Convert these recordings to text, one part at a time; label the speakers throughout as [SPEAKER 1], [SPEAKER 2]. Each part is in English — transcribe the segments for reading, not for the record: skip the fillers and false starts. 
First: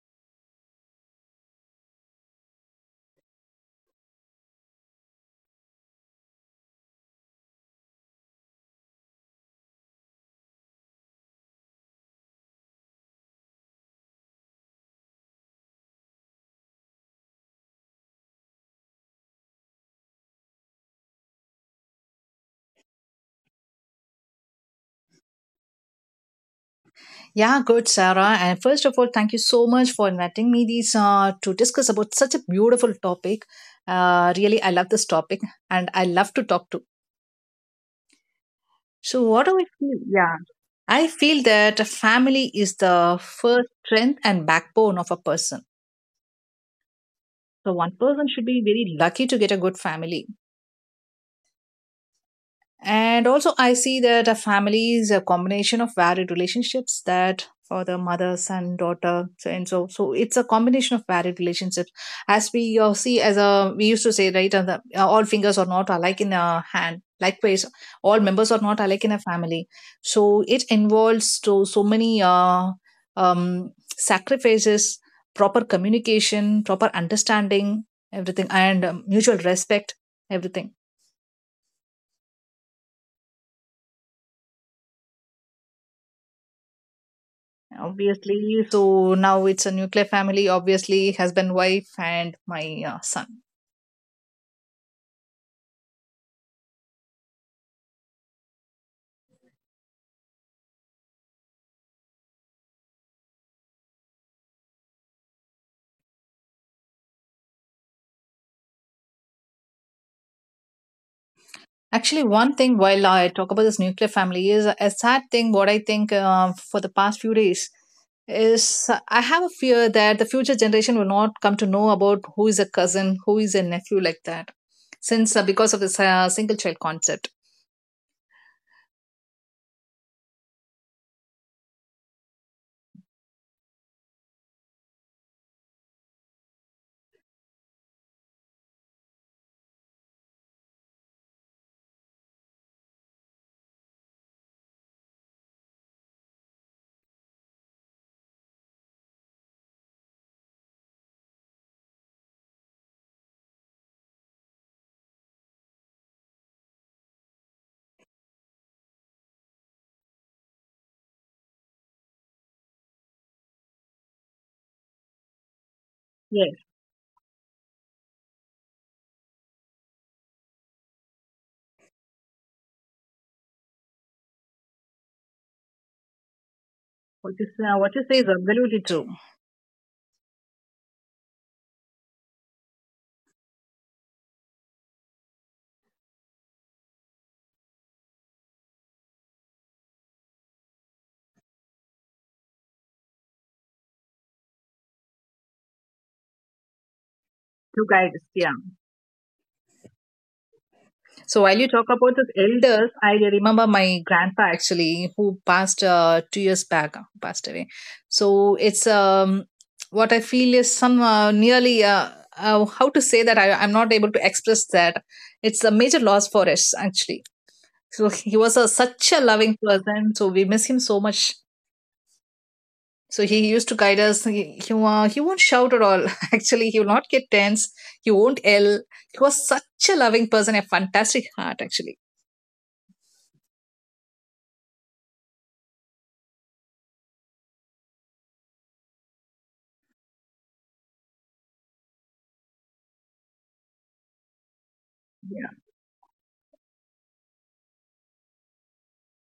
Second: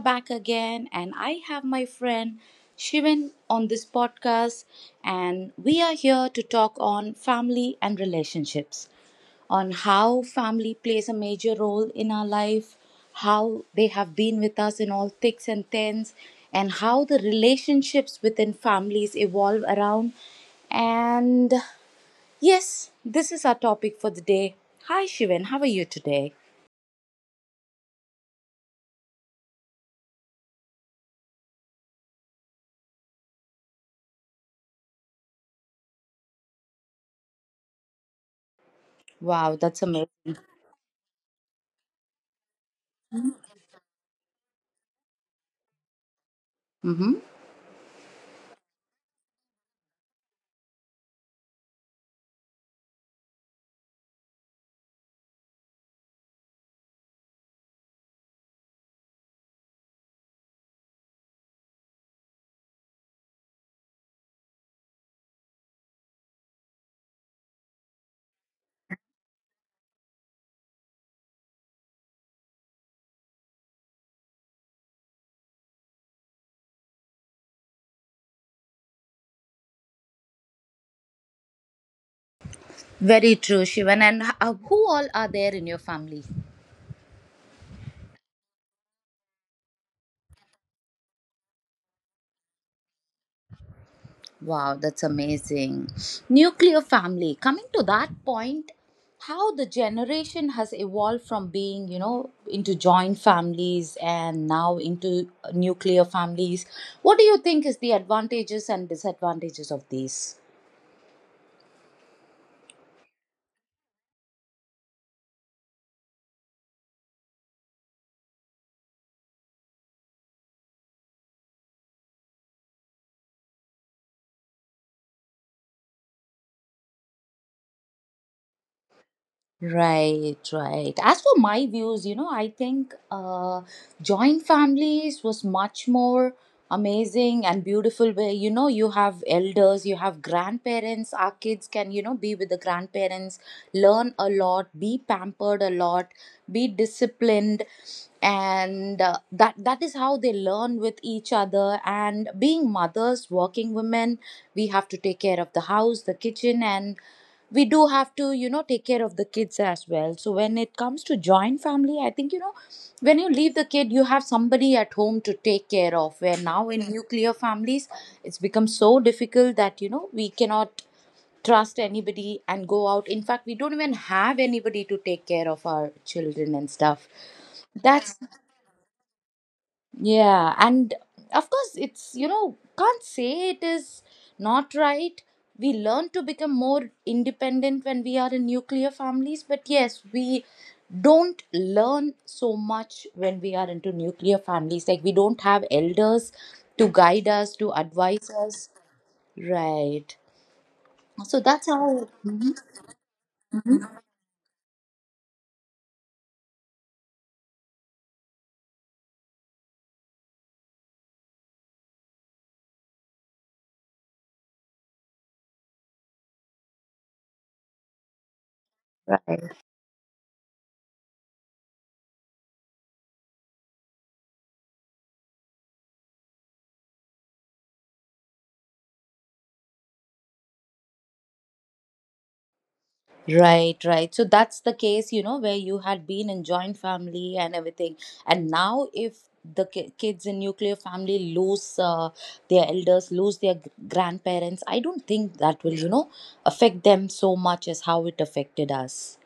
[SPEAKER 1] back again, and I have my friend Shivan on this podcast, and we are here to talk on family and relationships, on how family plays a major role in our life, how they have been with us in all thicks and thins, and how the relationships within families evolve around. And yes, this is our topic for the day. Hi Shivan, how are you today?
[SPEAKER 2] Yeah, good, Sarah. And first of all, thank you so much for inviting me these to discuss about such a beautiful topic. Really, I love this topic, and I love to talk to. So, what do
[SPEAKER 1] Wow,
[SPEAKER 2] I
[SPEAKER 1] that's
[SPEAKER 2] feel?
[SPEAKER 1] amazing.
[SPEAKER 2] Yeah, I feel that a family is the first strength and backbone of a person.
[SPEAKER 1] Mm-hmm.
[SPEAKER 2] So, one person should be very lucky to get a good family. And also, I see that a family is a combination of varied relationships, that for the mother, son, daughter, so and so. So it's a combination of varied relationships. As we see, as a we used to say, right, all fingers are not alike in a hand. Likewise, all members are not alike in a family. So it involves to so many um, sacrifices, proper communication, proper understanding, everything, and mutual respect, everything.
[SPEAKER 1] Very true, Shivan. And who all are there in your family?
[SPEAKER 2] Obviously, so now it's a nuclear family, obviously husband, wife, and my son.
[SPEAKER 1] Wow, that's amazing. Nuclear family. Coming to that point, how the generation has evolved from being, into joint families and now into nuclear families. What do you think is the advantages and disadvantages of these?
[SPEAKER 2] Actually, one thing while I talk about this nuclear family is a sad thing, what I think, for the past few days, is I have a fear that the future generation will not come to know about who is a cousin, who is a nephew, like that, since because of this single child concept.
[SPEAKER 1] Right, right. As for my views, I think joint families was much more amazing and beautiful. Where you have elders, you have grandparents. Our kids can be with the grandparents, learn a lot, be pampered a lot, be disciplined, and that is how they learn with each other. And being mothers, working women, we have to take care of the house, the kitchen, and we do have to take care of the kids as well. So when it comes to joint family, I think when you leave the kid, you have somebody at home to take care of. Where
[SPEAKER 2] Yes.
[SPEAKER 1] now in nuclear families it's become so difficult that we cannot trust anybody and go out. In fact, we don't even have anybody to take care of our children and stuff.
[SPEAKER 2] What what you say is
[SPEAKER 1] That's,
[SPEAKER 2] absolutely true.
[SPEAKER 1] yeah, and of course, it's can't say it is not right. We learn to become more independent when we are in nuclear families, but yes, we don't learn so much when we are into nuclear families. Like, we don't have elders to guide us, to
[SPEAKER 2] Two guides,
[SPEAKER 1] advise
[SPEAKER 2] yeah.
[SPEAKER 1] us. Right.
[SPEAKER 2] So
[SPEAKER 1] So
[SPEAKER 2] while you
[SPEAKER 1] that's
[SPEAKER 2] talk about
[SPEAKER 1] how.
[SPEAKER 2] the
[SPEAKER 1] Mhm.
[SPEAKER 2] elders, I remember my grandpa actually, who passed 2 years back, passed away. So it's what I feel is some nearly how to say that, I'm not able to express that. It's a major loss for us actually. So he was such a loving person. So we miss him so much. So he used to guide us. He won't shout at all. Actually, he will not get tense. He won't yell. He was such a loving person, a fantastic heart, actually.
[SPEAKER 1] Right, right. So that's the case, where you had been in joint family and everything. And now, if the kids in nuclear family lose their elders, lose their grandparents, I don't
[SPEAKER 2] Yeah,
[SPEAKER 1] think that will, affect them so much as how it affected us.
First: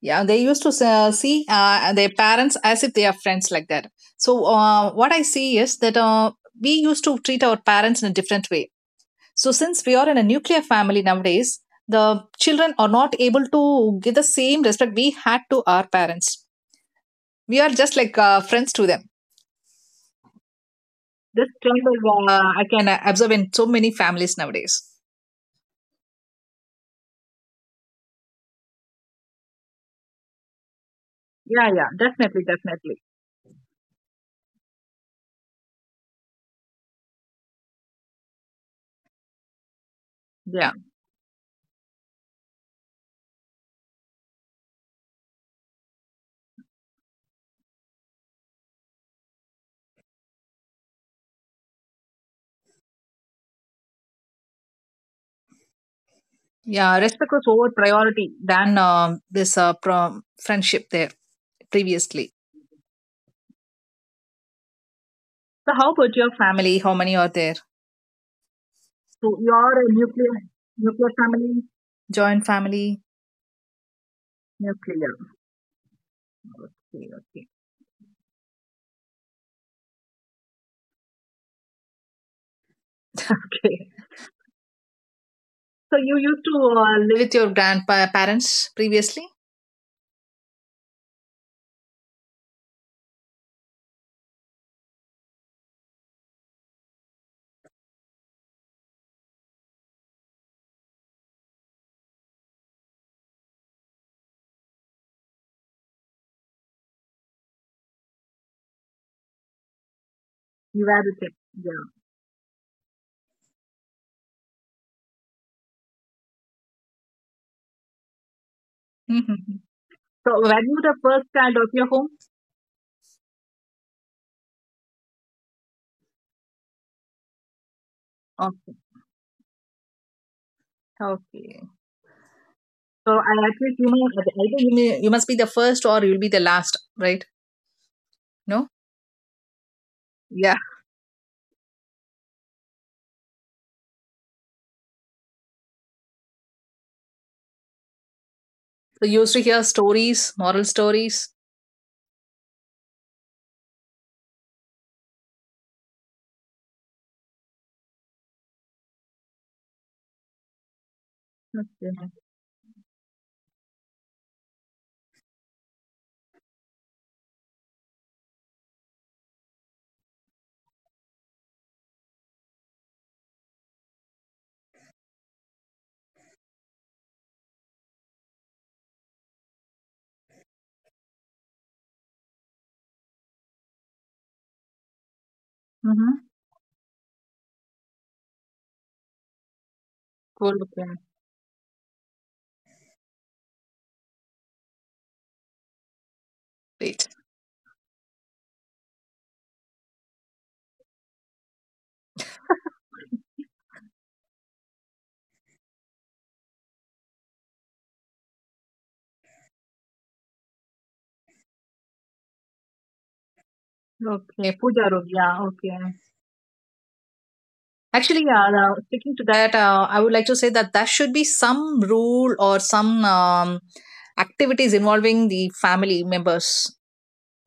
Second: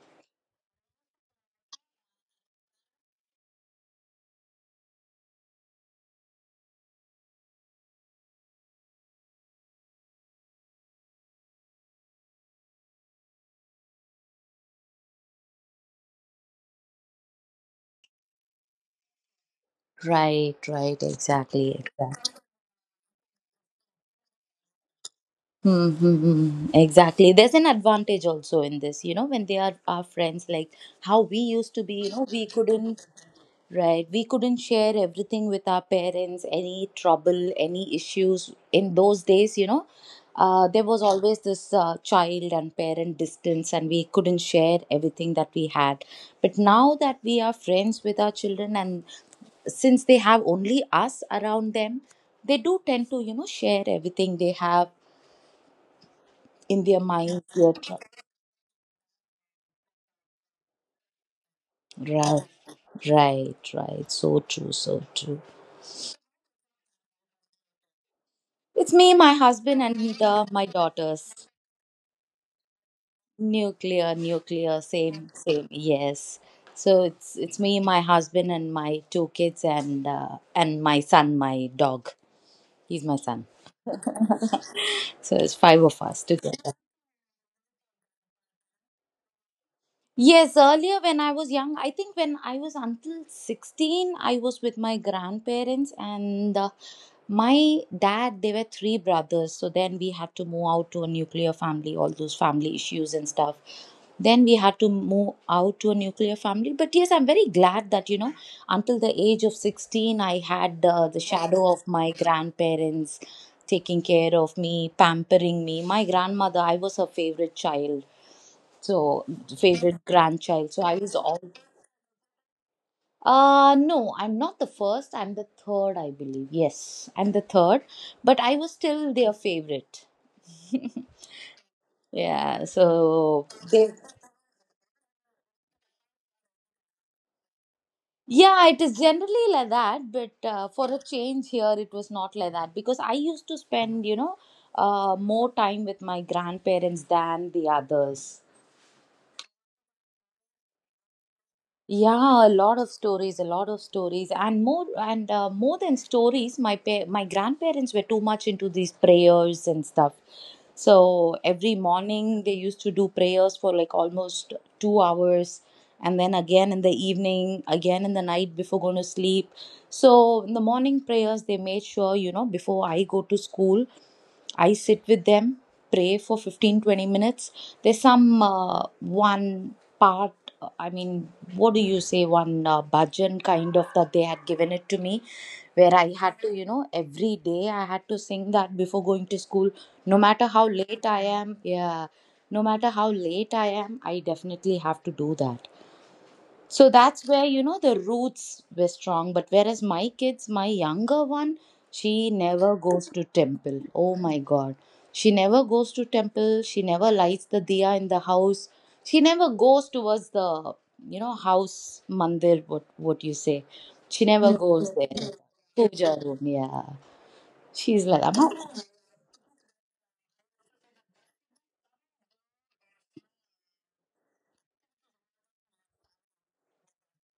[SPEAKER 2] yeah. They used to see their parents as if they are friends, like that. So what I see is that we used to treat our parents in a different way. So since we are in a nuclear family nowadays, the children are not able to give the same respect we had to our parents. We are just like friends to them.
[SPEAKER 1] Right, right.
[SPEAKER 2] This trend
[SPEAKER 1] Exactly. Exactly.
[SPEAKER 2] I can observe in so many families nowadays.
[SPEAKER 1] Mm-hmm. Exactly. There's an advantage also in this, when they are our friends, like how we
[SPEAKER 2] Yeah,
[SPEAKER 1] used to
[SPEAKER 2] yeah,
[SPEAKER 1] be,
[SPEAKER 2] definitely,
[SPEAKER 1] we
[SPEAKER 2] definitely.
[SPEAKER 1] couldn't, right? We couldn't share everything with our parents, any trouble, any issues. In those days,
[SPEAKER 2] Yeah.
[SPEAKER 1] there was always this child and parent distance, and we couldn't share everything that we had. But now that we are friends with our children, and since they have only us around them, they do tend to share everything they have in
[SPEAKER 2] Yeah,
[SPEAKER 1] their
[SPEAKER 2] respect was
[SPEAKER 1] minds.
[SPEAKER 2] over priority than this prom friendship there previously.
[SPEAKER 1] Right, right, right. So true, so true.
[SPEAKER 2] So, how about your family? How many are there? So,
[SPEAKER 1] It's me, my
[SPEAKER 2] you are a
[SPEAKER 1] husband, and
[SPEAKER 2] nuclear
[SPEAKER 1] my
[SPEAKER 2] nuclear
[SPEAKER 1] daughters.
[SPEAKER 2] family, joint family,
[SPEAKER 1] Nuclear, nuclear,
[SPEAKER 2] nuclear.
[SPEAKER 1] same, same, yes. So
[SPEAKER 2] Okay,
[SPEAKER 1] it's
[SPEAKER 2] okay,
[SPEAKER 1] it's me, my husband, and my two kids, and my son, my dog, he's my son.
[SPEAKER 2] okay.
[SPEAKER 1] So it's five
[SPEAKER 2] So,
[SPEAKER 1] of
[SPEAKER 2] you
[SPEAKER 1] us
[SPEAKER 2] used to
[SPEAKER 1] together.
[SPEAKER 2] live with your grandparents previously.
[SPEAKER 1] Yes, earlier when I was young, I think when I was until 16, I was with my grandparents, and my dad, they were three brothers. So then we had to move out to a nuclear family, all those family issues and stuff. Then we had to move out to a nuclear family. But yes, I'm very glad that, until the age of 16, I
[SPEAKER 2] You
[SPEAKER 1] had
[SPEAKER 2] were with
[SPEAKER 1] the
[SPEAKER 2] them.
[SPEAKER 1] shadow
[SPEAKER 2] Yeah.
[SPEAKER 1] of my grandparents taking care of me, pampering me. My grandmother, I was her favorite child, so
[SPEAKER 2] Hmm.
[SPEAKER 1] favorite
[SPEAKER 2] So, were you
[SPEAKER 1] grandchild. So
[SPEAKER 2] the
[SPEAKER 1] I was
[SPEAKER 2] first
[SPEAKER 1] all.
[SPEAKER 2] child of your home?
[SPEAKER 1] No, I'm not the first. I'm the third, I believe. Yes, I'm the third, but I
[SPEAKER 2] Okay.
[SPEAKER 1] was still their favorite.
[SPEAKER 2] Okay.
[SPEAKER 1] Yeah,
[SPEAKER 2] So, I at
[SPEAKER 1] so
[SPEAKER 2] least, either you must be the first or you'll be the last, right? No.
[SPEAKER 1] yeah, it is generally like that, but
[SPEAKER 2] Yeah.
[SPEAKER 1] for a change here, it was not like that because I used to spend, more time with my grandparents than the others.
[SPEAKER 2] We used to hear stories, moral stories.
[SPEAKER 1] Yeah, a lot of stories, a lot of stories, and more than stories. My grandparents were too much into these prayers and stuff. So every
[SPEAKER 2] Okay.
[SPEAKER 1] morning they used to do prayers for like almost 2 hours, and then again in the evening, again in the night before going to sleep. So in the morning prayers, they made sure before I go to school. I sit with them, pray for 15-20 minutes. There's some one part, I mean, what do you say, one bhajan kind of that they had given it to me, where I
[SPEAKER 2] Mm-hmm.
[SPEAKER 1] had to, every day I had to sing that before going to school, no matter
[SPEAKER 2] Cool.
[SPEAKER 1] how
[SPEAKER 2] Okay.
[SPEAKER 1] late I am. Yeah, no matter how late I am, I definitely have to do that. So
[SPEAKER 2] Great.
[SPEAKER 1] that's where, the roots were strong. But whereas my kids, my younger one, she never goes to temple. Oh my God. She never goes to temple. She never lights the diya in the house. She never goes towards the, house mandir, what you say. She
[SPEAKER 2] Okay.
[SPEAKER 1] never
[SPEAKER 2] Puja
[SPEAKER 1] goes
[SPEAKER 2] room. Yeah.
[SPEAKER 1] there.
[SPEAKER 2] Okay.
[SPEAKER 1] Puja room, yeah. She's
[SPEAKER 2] Actually,
[SPEAKER 1] like, I'm
[SPEAKER 2] yeah. Now, sticking to that, I would like to say that there should be some rule or some activities involving the family members,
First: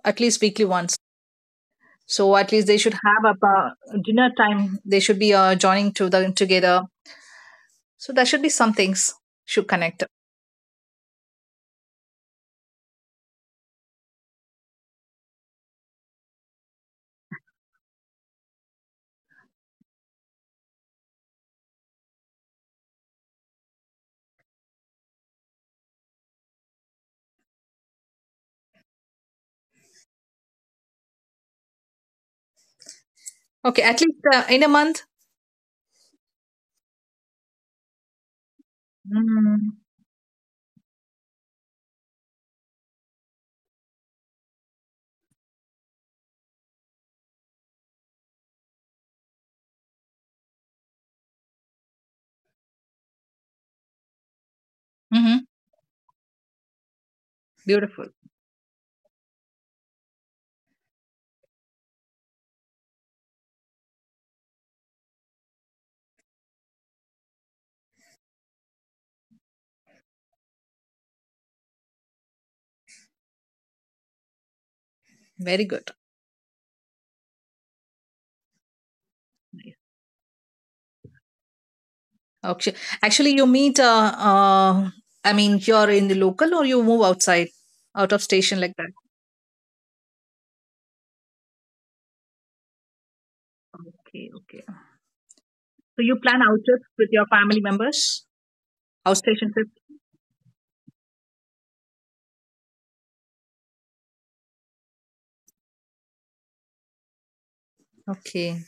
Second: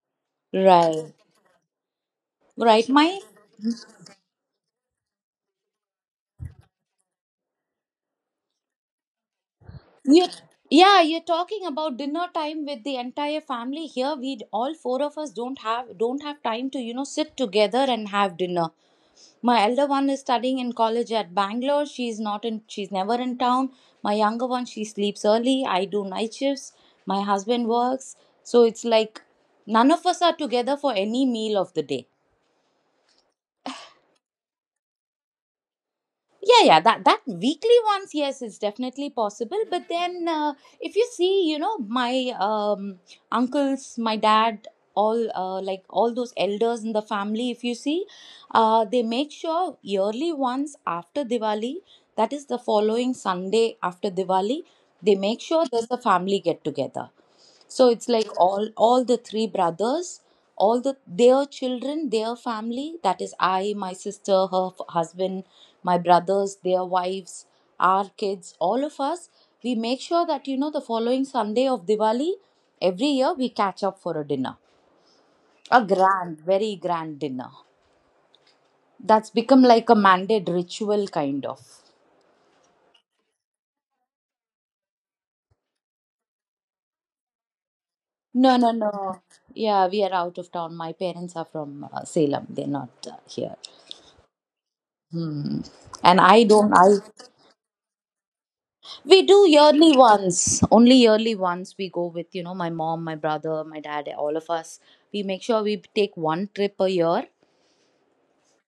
[SPEAKER 2] at least weekly once.
[SPEAKER 1] right.
[SPEAKER 2] So at least they
[SPEAKER 1] Right.
[SPEAKER 2] should have a dinner time. They should be joining to the together. So there should be some things, should connect.
[SPEAKER 1] You, yeah, you're talking about dinner time with the entire family. Here, we all four of us don't have time to sit together and have dinner. My elder one is studying in college at Bangalore. She's not in. She's never in town. My younger one, she sleeps early. I do night shifts. My husband works, so it's like none of us are together for any meal of the day.
[SPEAKER 2] Okay, at least in a month.
[SPEAKER 1] Yeah, yeah, that weekly ones, yes, is definitely possible,
[SPEAKER 2] Mm-hmm.
[SPEAKER 1] but then if you see, my uncles, my dad, all like all those elders in the family, if you see they make sure yearly once after Diwali, that is the following Sunday after Diwali, they make
[SPEAKER 2] Hmm.
[SPEAKER 1] sure there's a family get together so it's
[SPEAKER 2] Beautiful.
[SPEAKER 1] like all the three brothers, all their children, their family. That is I, my sister, her husband, my brothers, their wives, our kids, all of us. We make sure that the following Sunday of Diwali, every year we catch up for a dinner,
[SPEAKER 2] Very
[SPEAKER 1] a
[SPEAKER 2] good.
[SPEAKER 1] grand, very grand dinner. That's become like a mandate ritual kind of.
[SPEAKER 2] Okay. Actually, you meet. I mean, you're in the local, or you move outside, out of
[SPEAKER 1] No,
[SPEAKER 2] station,
[SPEAKER 1] no,
[SPEAKER 2] like that.
[SPEAKER 1] no. Yeah, we are out of town. My parents are from Salem. They're not here.
[SPEAKER 2] Okay. Okay.
[SPEAKER 1] Hmm.
[SPEAKER 2] So you
[SPEAKER 1] And
[SPEAKER 2] plan
[SPEAKER 1] I
[SPEAKER 2] out
[SPEAKER 1] don't,
[SPEAKER 2] trips
[SPEAKER 1] I,
[SPEAKER 2] with your family members,
[SPEAKER 1] we do
[SPEAKER 2] outstation trips.
[SPEAKER 1] yearly ones, only yearly ones we go with, my mom, my brother, my dad, all of us. We make sure we take one trip a year.
[SPEAKER 2] Okay.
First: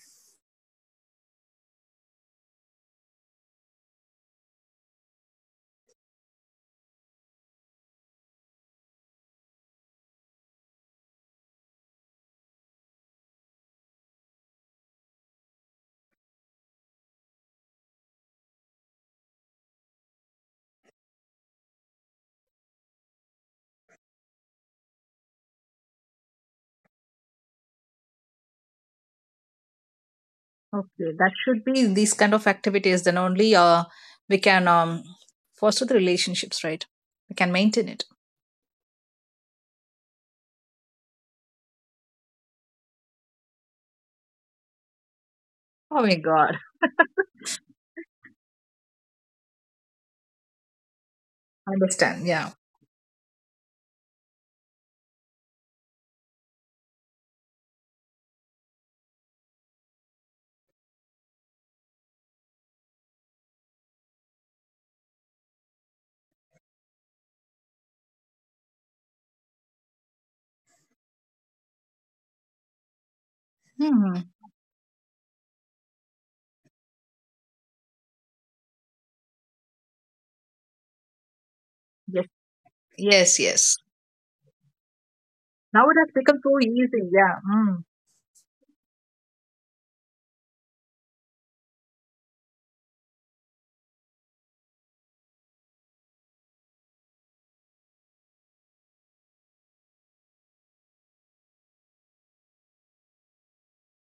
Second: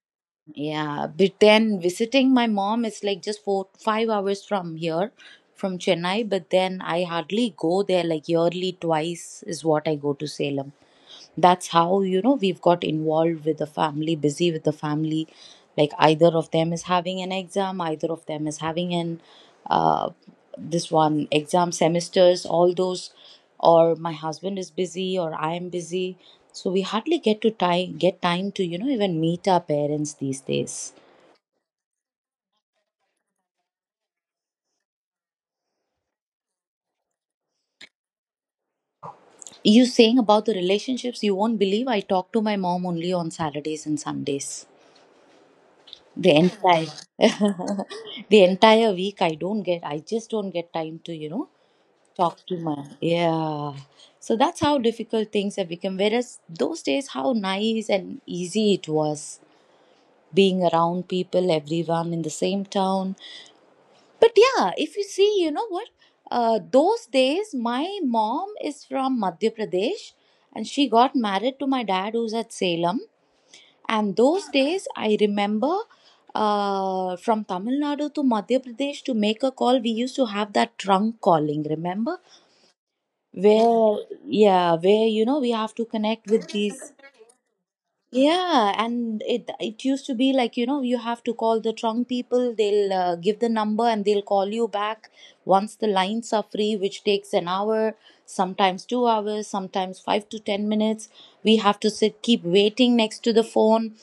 [SPEAKER 1] Yeah. But then visiting my mom is like just 4, 5 hours from here, from Chennai, but then I hardly go there, like yearly twice is what I go to Salem. That's how, we've got involved with the family, busy with the family. Like either of them is having an exam, either of them is having an uh, this one exam semesters, all those, or my husband is busy or I am busy. So we hardly get time to, even meet our parents these days.
[SPEAKER 2] Okay. That should be these kind of activities. Then only we can foster the relationships, right? We can maintain it.
[SPEAKER 1] You saying about the relationships, you won't believe I talk to my mom only on Saturdays and Sundays.
[SPEAKER 2] Oh my
[SPEAKER 1] The
[SPEAKER 2] God.
[SPEAKER 1] entire the entire week I just don't get time to,
[SPEAKER 2] Understand?
[SPEAKER 1] talk
[SPEAKER 2] Yeah.
[SPEAKER 1] to my, yeah. So that's how difficult things have become. Whereas those days, how nice and easy it was being around people, everyone in the same town. But yeah, if you see, you know what? Those days, my mom is from Madhya Pradesh, and she got married to my dad who's at Salem.
[SPEAKER 2] Hmm.
[SPEAKER 1] And those days, I remember from Tamil Nadu to Madhya Pradesh to make a call, we used to have that trunk calling, remember?
[SPEAKER 2] Yes. Yes. Yes.
[SPEAKER 1] Where, yeah, we have to
[SPEAKER 2] Now it has
[SPEAKER 1] connect
[SPEAKER 2] become
[SPEAKER 1] with
[SPEAKER 2] so
[SPEAKER 1] these.
[SPEAKER 2] easy. Yeah. Mm.
[SPEAKER 1] Yeah, and it used to be like, you have to call the trunk people, they'll give the number and they'll call you back once the lines are free, which takes an hour, sometimes 2 hours, sometimes 5 to 10 minutes. We have to sit, keep waiting next to the phone,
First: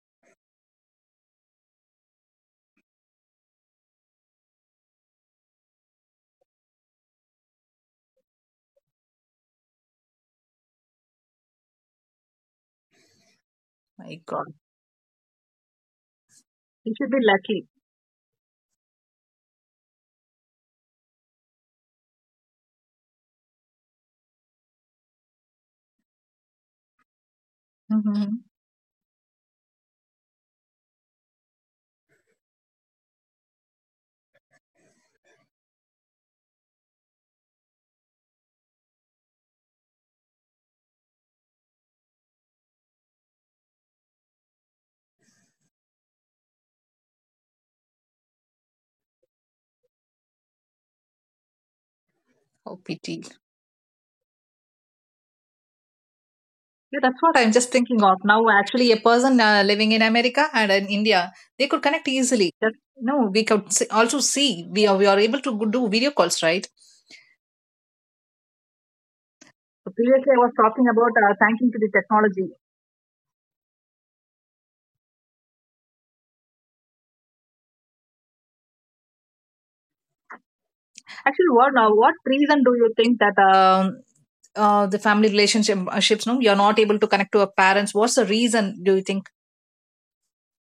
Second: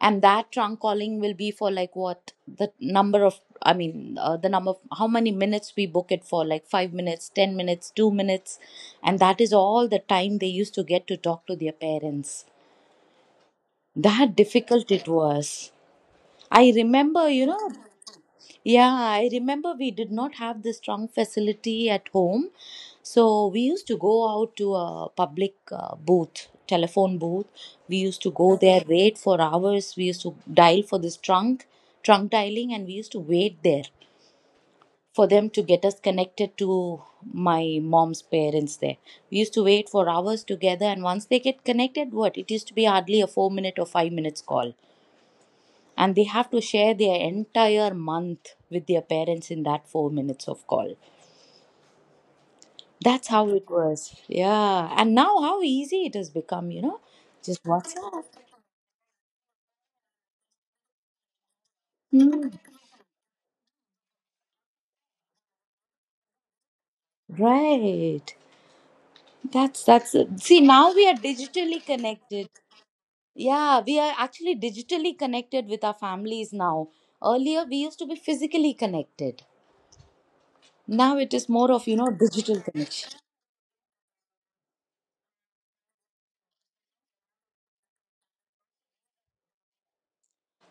[SPEAKER 1] and that trunk calling will be for like what the number of, I mean, the number of how many minutes we book it for, like 5 minutes, 10 minutes, 2 minutes. And that is all the time they used to get to talk to their parents.
[SPEAKER 2] My
[SPEAKER 1] That
[SPEAKER 2] God.
[SPEAKER 1] difficult it was. I
[SPEAKER 2] You should be
[SPEAKER 1] remember,
[SPEAKER 2] lucky.
[SPEAKER 1] yeah, I remember we did not have the strong facility at home, so we used to go out to a public booth, telephone booth. We used to
[SPEAKER 2] Mm-hmm.
[SPEAKER 1] go there, wait for hours. We used to dial for this trunk dialing and we used to wait there for them to get us connected to my mom's parents there. We used to wait for hours together, and once they get connected, what it used to be hardly a 4 minute or 5 minutes call, and they have to share their entire month with their parents in that 4 minutes of call.
[SPEAKER 2] OPT.
[SPEAKER 1] That's how it was. Yeah. And now how easy it has become, you
[SPEAKER 2] Yeah,
[SPEAKER 1] know?
[SPEAKER 2] that's what I'm
[SPEAKER 1] Just
[SPEAKER 2] just thinking of
[SPEAKER 1] WhatsApp.
[SPEAKER 2] now. Actually, a person living in America and in India, they could connect easily. That, no, we could see, also see we are able to do video calls, right?
[SPEAKER 1] Right. That's
[SPEAKER 2] So
[SPEAKER 1] that's
[SPEAKER 2] previously, I
[SPEAKER 1] it.
[SPEAKER 2] was
[SPEAKER 1] See,
[SPEAKER 2] talking
[SPEAKER 1] now we
[SPEAKER 2] about
[SPEAKER 1] are
[SPEAKER 2] thanking to
[SPEAKER 1] digitally
[SPEAKER 2] the
[SPEAKER 1] connected.
[SPEAKER 2] technology.
[SPEAKER 1] Yeah, we are actually digitally connected with our families now. Earlier we used to be physically connected. Now it is
[SPEAKER 2] Actually,
[SPEAKER 1] more
[SPEAKER 2] what
[SPEAKER 1] of,
[SPEAKER 2] now? What
[SPEAKER 1] digital
[SPEAKER 2] reason do you
[SPEAKER 1] connection.
[SPEAKER 2] think that the family relationship ships? No, you're not able to connect to a parents. What's the reason? Do you think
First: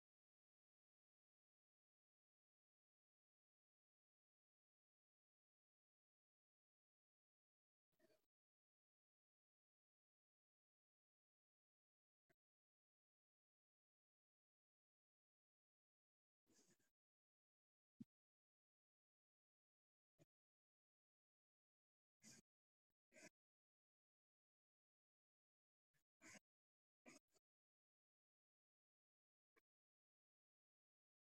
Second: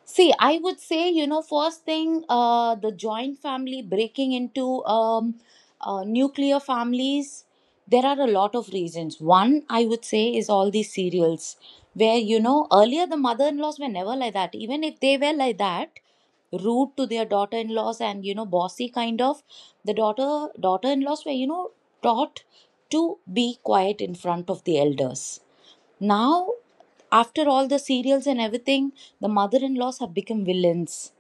[SPEAKER 1] See, I would say, first thing, the joint family breaking into nuclear families, there are a lot of reasons. One, I would say, is all these serials, where, earlier the mother in laws were never like that. Even if they were like that, rude to their daughter in laws and, bossy kind of, the daughter in laws were, taught to be quiet in front of the elders. Now, after all the serials and everything, the mother in laws have become villains,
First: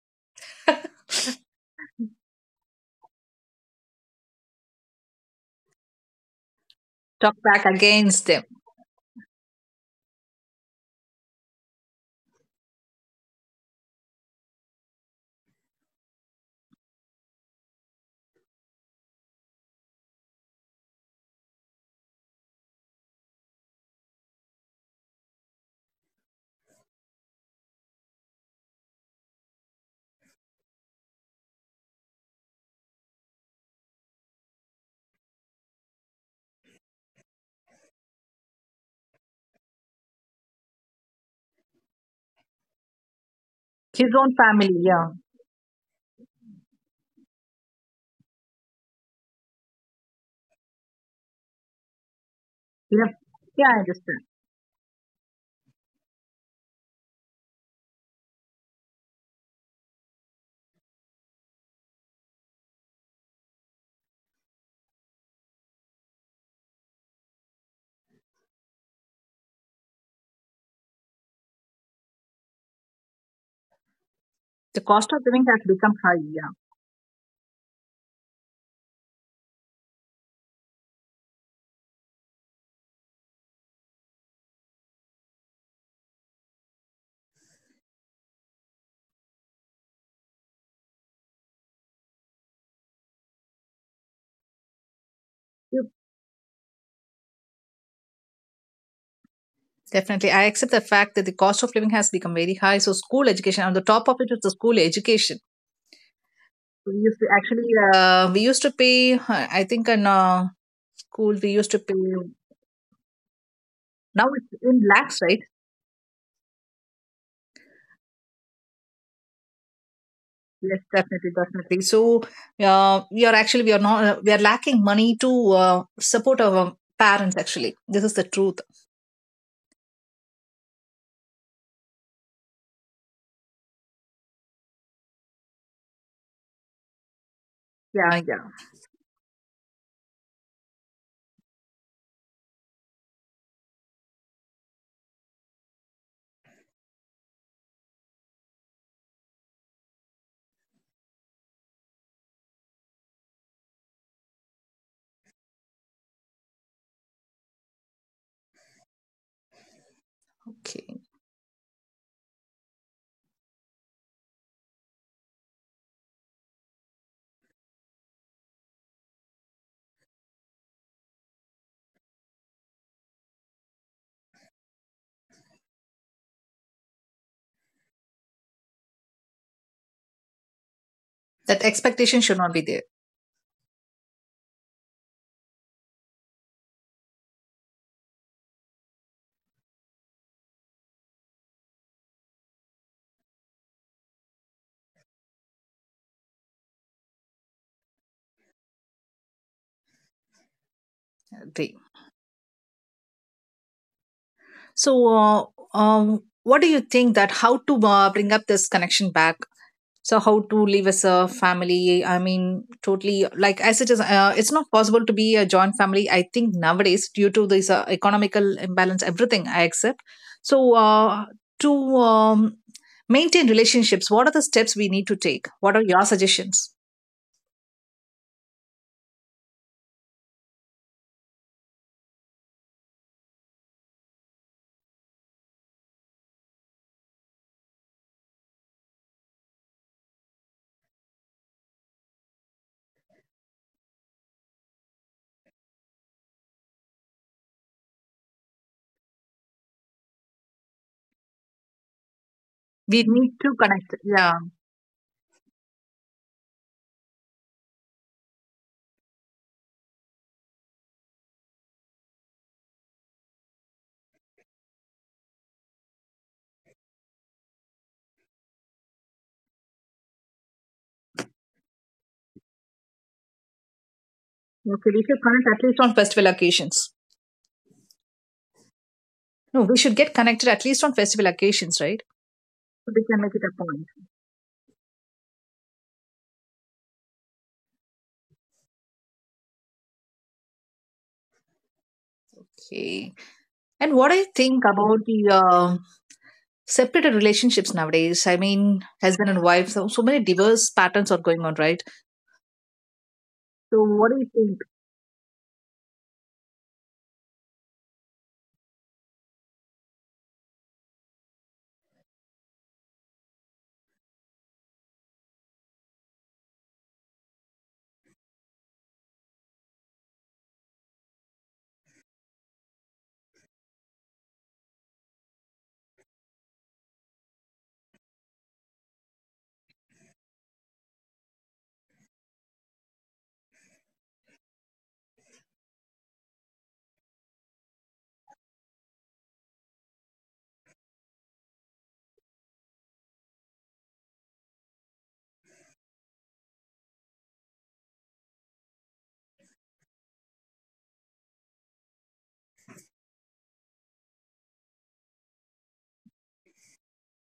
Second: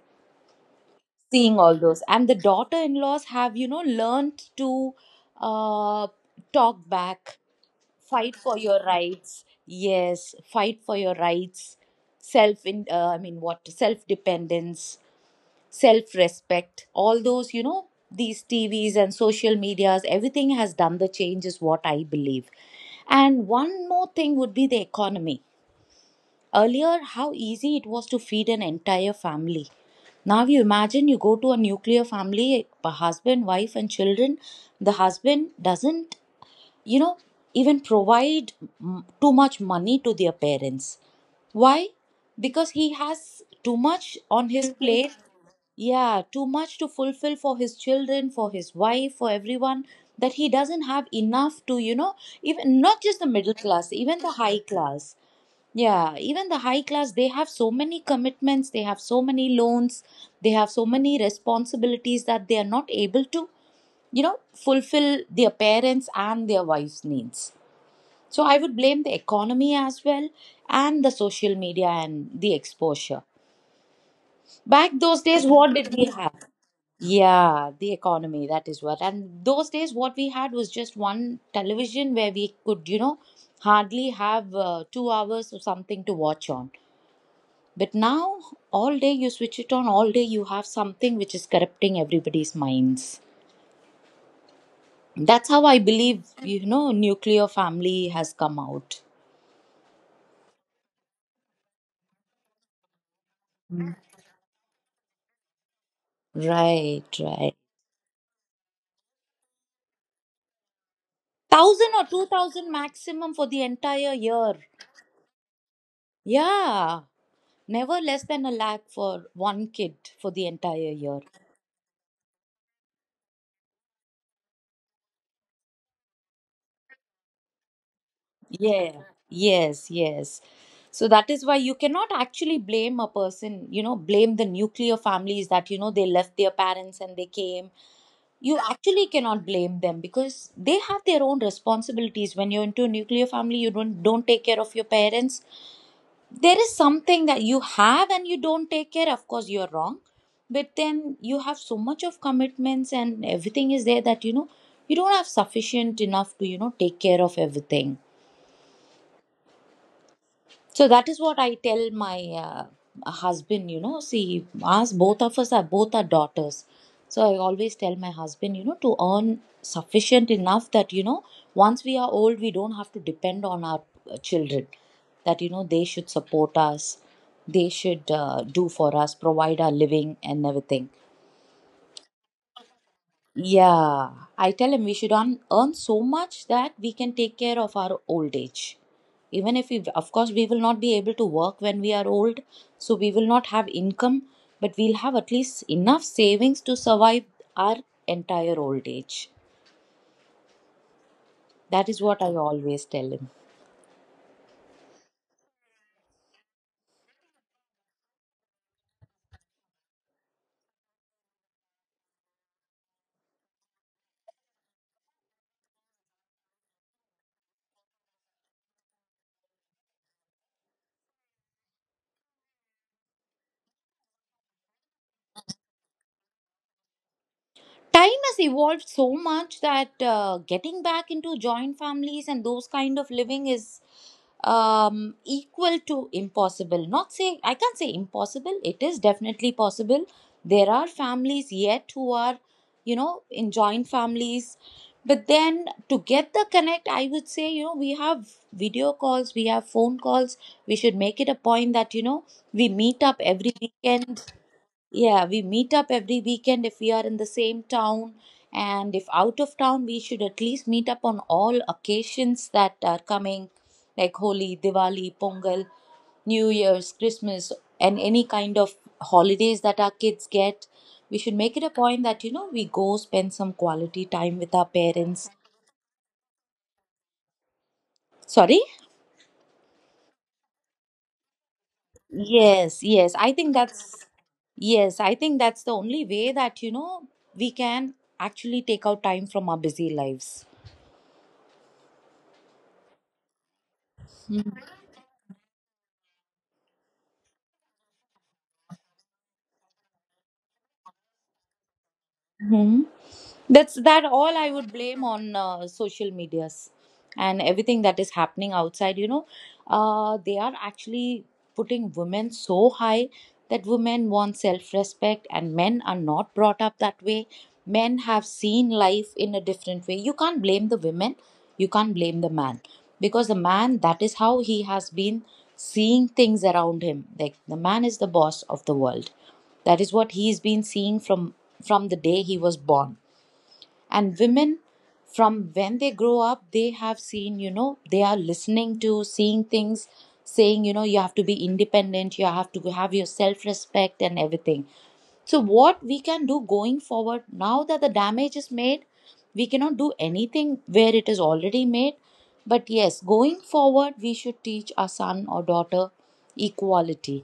[SPEAKER 1] seeing all those. And the daughter in laws have, learned to uh, talk
[SPEAKER 2] talk
[SPEAKER 1] back,
[SPEAKER 2] back against
[SPEAKER 1] fight
[SPEAKER 2] them?
[SPEAKER 1] for your rights. Yes, fight for your rights, self in, what? Self dependence, self respect, all those, These TVs and social medias, everything has done the change, is what I believe. And one more thing would be the economy. Earlier, how easy it was to feed an entire family. Now you imagine you go to a nuclear family, a husband, wife, and children. The husband doesn't, you know, even provide too much money to their parents. Why? Because he has too
[SPEAKER 2] His
[SPEAKER 1] much
[SPEAKER 2] own
[SPEAKER 1] on
[SPEAKER 2] family,
[SPEAKER 1] his Mhm.
[SPEAKER 2] yeah,
[SPEAKER 1] plate. Yeah, too much to fulfill for his children, for his wife, for everyone, that he doesn't have enough to, even not
[SPEAKER 2] yeah,
[SPEAKER 1] just the middle
[SPEAKER 2] yeah. I
[SPEAKER 1] class, even
[SPEAKER 2] understand.
[SPEAKER 1] the high class. Yeah, even the high class, they have so many commitments, they have so many loans, they have so many responsibilities that they are not able to, fulfill their parents' and their wives' needs. So I would blame the economy as well, and the social media and the exposure.
[SPEAKER 2] The
[SPEAKER 1] Back
[SPEAKER 2] cost
[SPEAKER 1] those
[SPEAKER 2] of living
[SPEAKER 1] days,
[SPEAKER 2] has
[SPEAKER 1] what
[SPEAKER 2] become
[SPEAKER 1] did we
[SPEAKER 2] high.
[SPEAKER 1] have? Yeah, the economy, that is what. And those days, what we had was just one television where we could, hardly have 2 hours or something to watch on. But now, all day you switch it on, all day you have something which is corrupting everybody's minds. That's how
[SPEAKER 2] Yeah,
[SPEAKER 1] I believe, nuclear family has come out.
[SPEAKER 2] definitely. I accept the fact that the cost of living has become very high. So school education, on the top of it is the school education. We
[SPEAKER 1] Right,
[SPEAKER 2] used to
[SPEAKER 1] right.
[SPEAKER 2] actually, we used to pay, I think in school, we used to pay,
[SPEAKER 1] 1,000 or 2,000 maximum for the entire
[SPEAKER 2] now it's
[SPEAKER 1] year.
[SPEAKER 2] in lakhs, right?
[SPEAKER 1] Yeah. Never less than a lakh for one kid for the
[SPEAKER 2] Yes,
[SPEAKER 1] entire year.
[SPEAKER 2] definitely, definitely. So we are actually, we are not, we are lacking money to support our parents, actually. This is the truth.
[SPEAKER 1] Yeah, yes, yes. So that is why you cannot actually blame a person, blame the nuclear families that, they left their parents and they came.
[SPEAKER 2] Yeah, yeah.
[SPEAKER 1] You actually cannot blame them because they have their own responsibilities. When you're into a nuclear family, you don't take care of your parents. There is something that you have and you don't take care. Of course, you're wrong. But then you have so much of commitments and everything is there that, you don't have sufficient enough to, take care of everything. So
[SPEAKER 2] Okay.
[SPEAKER 1] that is what I tell my husband. You know, see, us both of us are both are daughters. So I always tell my husband, to earn sufficient enough that you know, once we are old, we don't have to depend on our children. That you know, they should support us, they should do for us, provide our living and everything.
[SPEAKER 2] That expectation should not be there.
[SPEAKER 1] Yeah, I tell him we should earn, earn so much that we can take care of our old age. Even if we, of course, we will not be able to work when we are old, so we will not have income, but we'll have at least enough savings to survive our entire old age.
[SPEAKER 2] Agree.
[SPEAKER 1] That is what I always tell him.
[SPEAKER 2] So, what do you think, that how to bring up this connection back, so how to live as a family, I mean, totally like as it is, it's not possible to be a joint family, I think, nowadays, due to this economical imbalance, everything I accept. So uh, to um, maintain relationships, what are the steps we need to take, what are your suggestions?
[SPEAKER 1] Time has evolved so much that getting back into joint families and those kind of living is equal to impossible. Not say I can't say impossible. It is definitely possible. There are families yet who are, in joint families. But then to get the connect, I would say, we have video calls, we have phone calls. We should make it a point that, we
[SPEAKER 2] We
[SPEAKER 1] meet up
[SPEAKER 2] need to
[SPEAKER 1] every
[SPEAKER 2] connect,
[SPEAKER 1] weekend.
[SPEAKER 2] yeah.
[SPEAKER 1] Yeah, we meet up every weekend if we are in the same town. And if out of town, we should at least meet up on all occasions that are coming, like Holi, Diwali, Pongal, New Year's, Christmas, and any kind of holidays that our kids get. We should make it a point that, we go spend some quality time with our
[SPEAKER 2] Okay, we should
[SPEAKER 1] parents.
[SPEAKER 2] connect at least on festival occasions.
[SPEAKER 1] Sorry?
[SPEAKER 2] No, we should get connected at least on festival occasions, right?
[SPEAKER 1] Yes,
[SPEAKER 2] So we can
[SPEAKER 1] yes.
[SPEAKER 2] make
[SPEAKER 1] I
[SPEAKER 2] it a
[SPEAKER 1] think
[SPEAKER 2] point.
[SPEAKER 1] that's, yes, I think that's the only way that, we can actually take out time from our busy lives.
[SPEAKER 2] Okay, and what do you think about the separated relationships nowadays? I mean, husband and wife, so many diverse patterns are going on, right?
[SPEAKER 1] Hmm.
[SPEAKER 2] So,
[SPEAKER 1] That's
[SPEAKER 2] what
[SPEAKER 1] that,
[SPEAKER 2] do you
[SPEAKER 1] all
[SPEAKER 2] think?
[SPEAKER 1] I would blame on social medias and everything that is happening outside, they are actually putting women so high that women want self-respect, and men are not brought up that way. Men have seen life in a different way. You can't blame the women, you can't blame the man, because the man, that is how he has been seeing things around him, like the man is the boss of the world. That is what he's been seeing from the day he was born. And women, from when they grow up, they have seen, they are listening to, seeing things, saying, you have to be independent, you have to have your self respect and everything. So what we can do going forward, now that the damage is made, we cannot do anything where it is already made. But yes, going forward, we should teach our son or daughter equality.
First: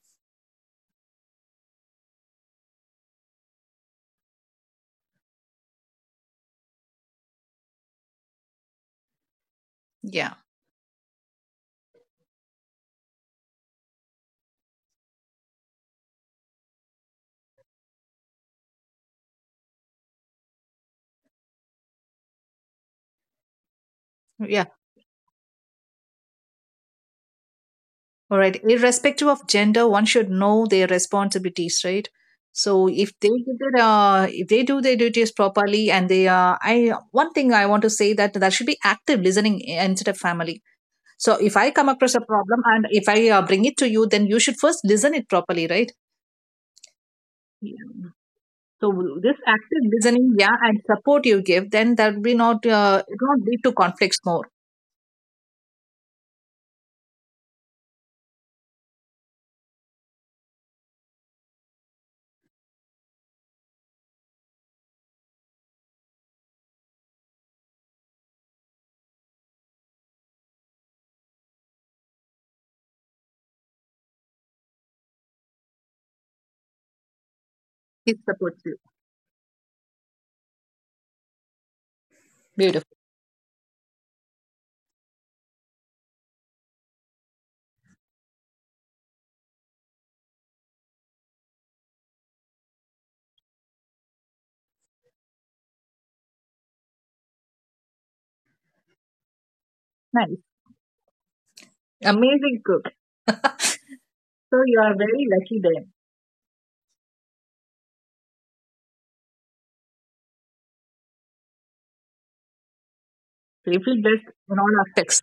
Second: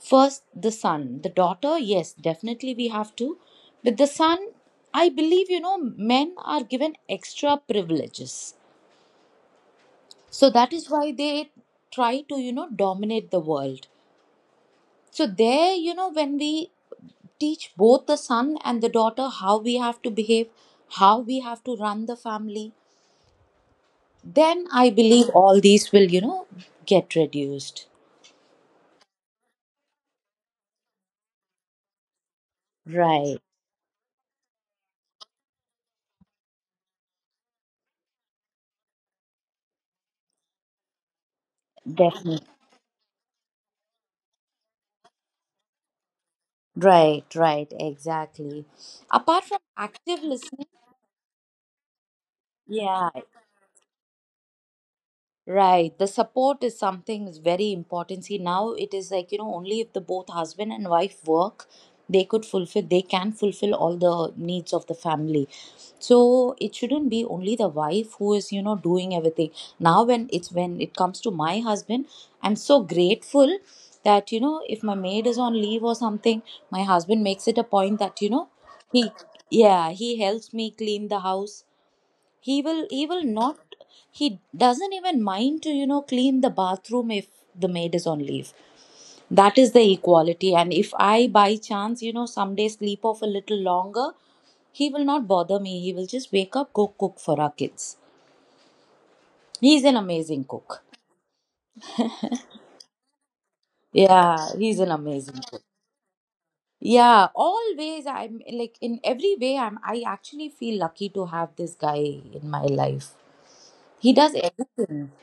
[SPEAKER 1] First, the son. The daughter, yes, definitely we have to. With the son, I believe, men are given extra privileges.
[SPEAKER 2] Yeah,
[SPEAKER 1] So that is why they try to, dominate the world. So there, when we teach both the son and the daughter how we have to behave, how we have to run the family,
[SPEAKER 2] yeah,
[SPEAKER 1] then I believe all these will, get reduced.
[SPEAKER 2] all right. Irrespective of gender, one should know their responsibilities, right? So, if they
[SPEAKER 1] Right.
[SPEAKER 2] give if they do their duties properly, and they are, I one thing I want to say, that that should be active listening instead of family. So, if I come across a
[SPEAKER 1] Definitely.
[SPEAKER 2] problem and if I bring it to you, then you should first listen it properly, right?
[SPEAKER 1] Right, right, exactly.
[SPEAKER 2] So this
[SPEAKER 1] Apart from
[SPEAKER 2] active
[SPEAKER 1] active
[SPEAKER 2] listening, yeah,
[SPEAKER 1] listening,
[SPEAKER 2] and support you give, then that will be not,
[SPEAKER 1] yeah,
[SPEAKER 2] it won't lead to conflicts more.
[SPEAKER 1] right. The support is something is very important. See, now it is like, only if the both husband and wife work, they could fulfill, they can fulfill all the needs of the family. So it shouldn't be only the wife who is, doing everything. Now when it comes to my husband, I'm so grateful that, if my maid is on leave or something, my husband makes it a point
[SPEAKER 2] It
[SPEAKER 1] that,
[SPEAKER 2] supports you.
[SPEAKER 1] he yeah, he helps me clean the house. He will
[SPEAKER 2] Beautiful,
[SPEAKER 1] not, he doesn't even mind to, clean the bathroom if the maid is on leave. That is the equality. And if I by chance, someday sleep off a little longer, he will not bother me. He will just wake up, go cook for our kids. He's an
[SPEAKER 2] nice,
[SPEAKER 1] amazing cook.
[SPEAKER 2] amazing cook.
[SPEAKER 1] Yeah,
[SPEAKER 2] So you
[SPEAKER 1] he's an
[SPEAKER 2] are very
[SPEAKER 1] amazing
[SPEAKER 2] lucky
[SPEAKER 1] cook.
[SPEAKER 2] then.
[SPEAKER 1] Yeah, always. I'm like, in every way, I actually feel lucky to have this guy in my life.
[SPEAKER 2] So you feel
[SPEAKER 1] He
[SPEAKER 2] blessed
[SPEAKER 1] does
[SPEAKER 2] in all
[SPEAKER 1] everything.
[SPEAKER 2] aspects.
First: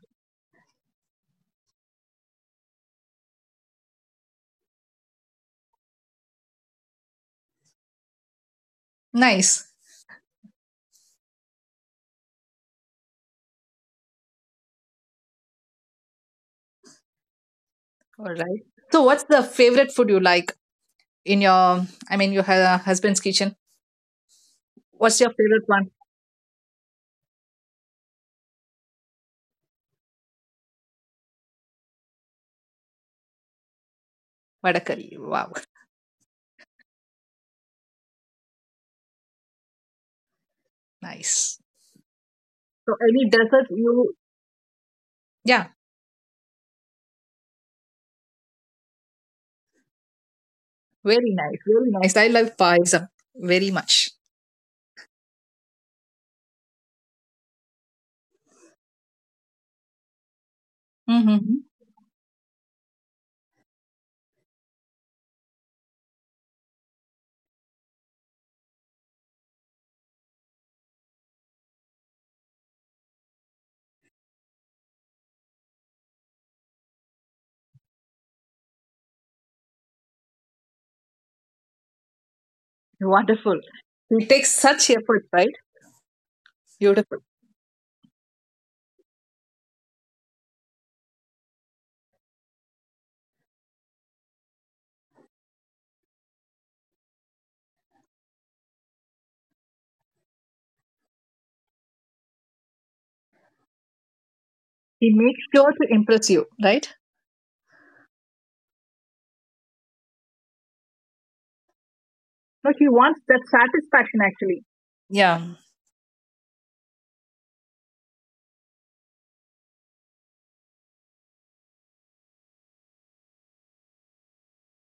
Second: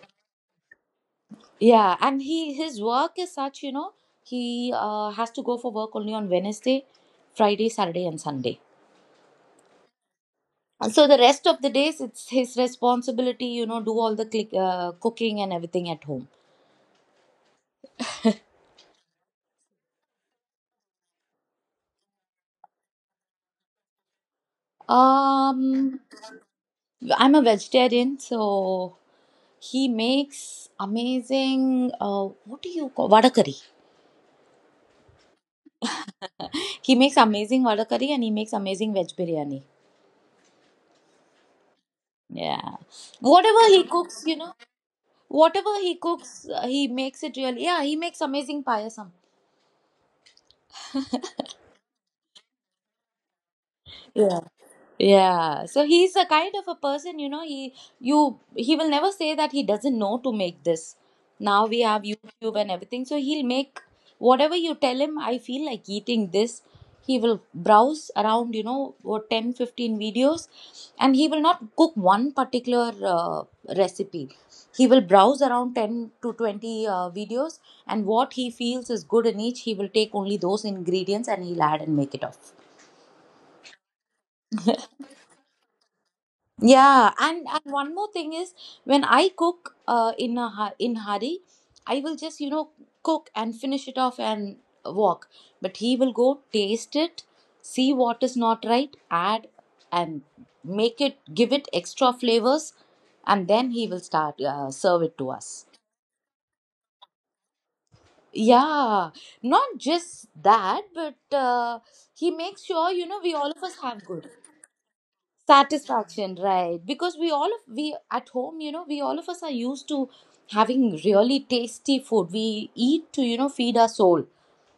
[SPEAKER 1] Yeah, and he his work is such, he has to go for work only on Wednesday, Friday, Saturday, and Sunday.
[SPEAKER 2] Nice.
[SPEAKER 1] And so the rest of the days, it's his responsibility, do all the cooking and everything at home.
[SPEAKER 2] All right. So what's the favorite food you like in your? I mean, your husband's kitchen. What's your favorite one?
[SPEAKER 1] Um, I'm a vegetarian, so he makes amazing. What do you call vada curry?
[SPEAKER 2] Vada curry. Wow,
[SPEAKER 1] He makes amazing vada curry, and he makes amazing veg biryani.
[SPEAKER 2] nice.
[SPEAKER 1] Yeah,
[SPEAKER 2] So any dessert
[SPEAKER 1] whatever he
[SPEAKER 2] you?
[SPEAKER 1] cooks, you know.
[SPEAKER 2] Yeah,
[SPEAKER 1] Whatever he cooks, he makes it really. Yeah, he makes amazing payasam.
[SPEAKER 2] very nice, very nice. I love paisam very much.
[SPEAKER 1] Yeah. Yeah, so he's a kind of a person, he you he will never say that he doesn't know to make this.
[SPEAKER 2] Mhm.
[SPEAKER 1] Now we have YouTube and everything, so he'll make whatever you tell him, I feel like eating this. He will browse around, what 10, 15 videos, and he will not cook one particular recipe. He will browse around 10 to 20 videos, and what he feels is good in each, he will take only those ingredients and he'll add and make it off.
[SPEAKER 2] Wonderful. He takes such effort, right?
[SPEAKER 1] Yeah,
[SPEAKER 2] Beautiful.
[SPEAKER 1] and one more thing is when I cook in a in hurry, I will just, cook and finish it off and walk. But he will go taste it, see what is not right, add and make it give it extra flavors, and then he will start serve
[SPEAKER 2] He
[SPEAKER 1] it to
[SPEAKER 2] makes sure
[SPEAKER 1] us.
[SPEAKER 2] to impress you, right?
[SPEAKER 1] Yeah, not just that, but he makes
[SPEAKER 2] No, he
[SPEAKER 1] sure, you
[SPEAKER 2] wants
[SPEAKER 1] know, we
[SPEAKER 2] that
[SPEAKER 1] all of us have
[SPEAKER 2] satisfaction
[SPEAKER 1] good.
[SPEAKER 2] actually. Yeah,
[SPEAKER 1] Satisfaction, right? Because we all of we at home, you know, we all of us are used to having really tasty food. We eat to, you know, feed our soul,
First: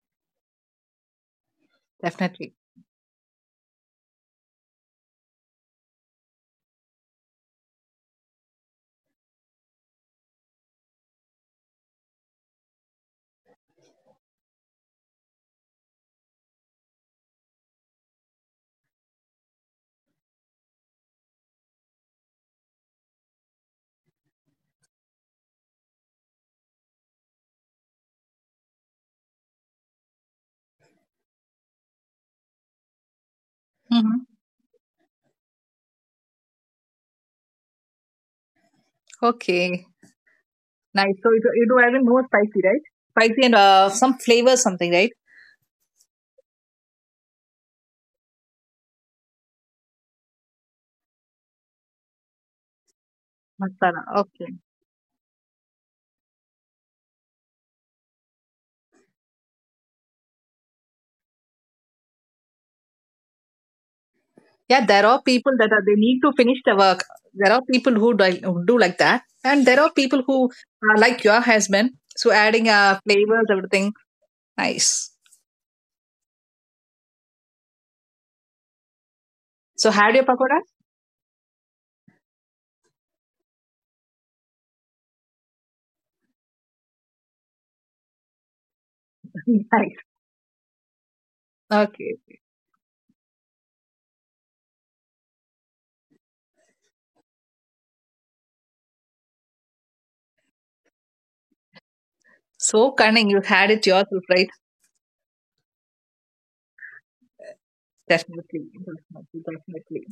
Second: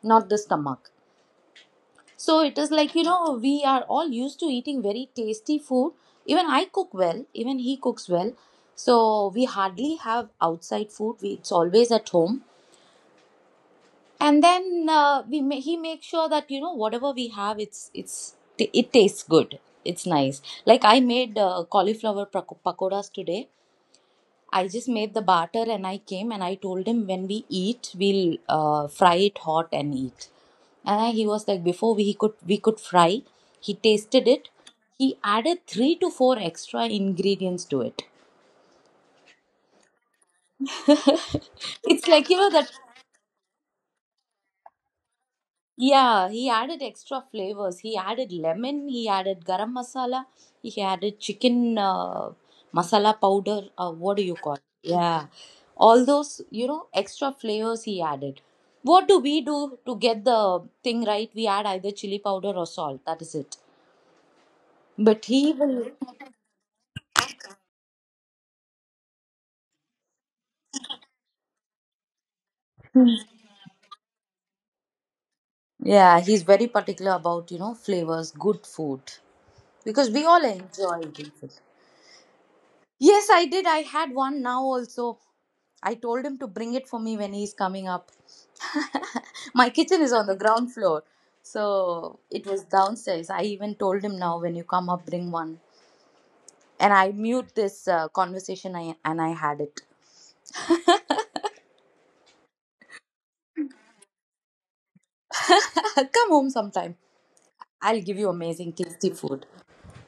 [SPEAKER 1] not the stomach. So
[SPEAKER 2] definitely.
[SPEAKER 1] it is like, you know, we are all used to eating very tasty food. Even I cook well, even he cooks well, so we hardly have outside food. It's always at home. And then he makes sure that, you know, whatever we have, it tastes good. It's nice. Like, I made cauliflower pakoras today. I just made the batter and I came and I told him, when we eat, we'll fry it hot and eat. He was like, before we could fry, he
[SPEAKER 2] Hmm.
[SPEAKER 1] tasted it. He added three to four extra ingredients to it.
[SPEAKER 2] Okay, nice. So you do having
[SPEAKER 1] It's
[SPEAKER 2] more
[SPEAKER 1] like, you know,
[SPEAKER 2] spicy,
[SPEAKER 1] that.
[SPEAKER 2] right? Spicy and some flavor, something, right?
[SPEAKER 1] Yeah, he added extra flavors. He added lemon, he added garam masala, he added chicken masala powder. Uh,
[SPEAKER 2] Masala.
[SPEAKER 1] what do you
[SPEAKER 2] Okay.
[SPEAKER 1] call it? Yeah. All those, you know, extra flavors he added. What do we do to get the thing right? We add either chili powder or salt. That is it.
[SPEAKER 2] Yeah, there are
[SPEAKER 1] But
[SPEAKER 2] people
[SPEAKER 1] he
[SPEAKER 2] that are, they
[SPEAKER 1] will.
[SPEAKER 2] need to finish the work. There are people who do, like that, and there are people who like your husband. So adding flavors, everything, nice.
[SPEAKER 1] Yeah, he's very particular about, you know, flavors, good food.
[SPEAKER 2] So
[SPEAKER 1] Because
[SPEAKER 2] had your
[SPEAKER 1] we all
[SPEAKER 2] pakoras?
[SPEAKER 1] enjoy good food. Yes, I did. I had one now also. I told him to bring it for me when he's coming up. My
[SPEAKER 2] Nice.
[SPEAKER 1] kitchen is on the ground floor. So
[SPEAKER 2] Okay.
[SPEAKER 1] it was downstairs. I even told him, now when you come up, bring one. And I mute this conversation and I had it.
[SPEAKER 2] So cunning, you had it yourself, right?
[SPEAKER 1] Come home sometime. I'll give you
[SPEAKER 2] Definitely,
[SPEAKER 1] amazing, tasty
[SPEAKER 2] definitely,
[SPEAKER 1] food.
[SPEAKER 2] definitely.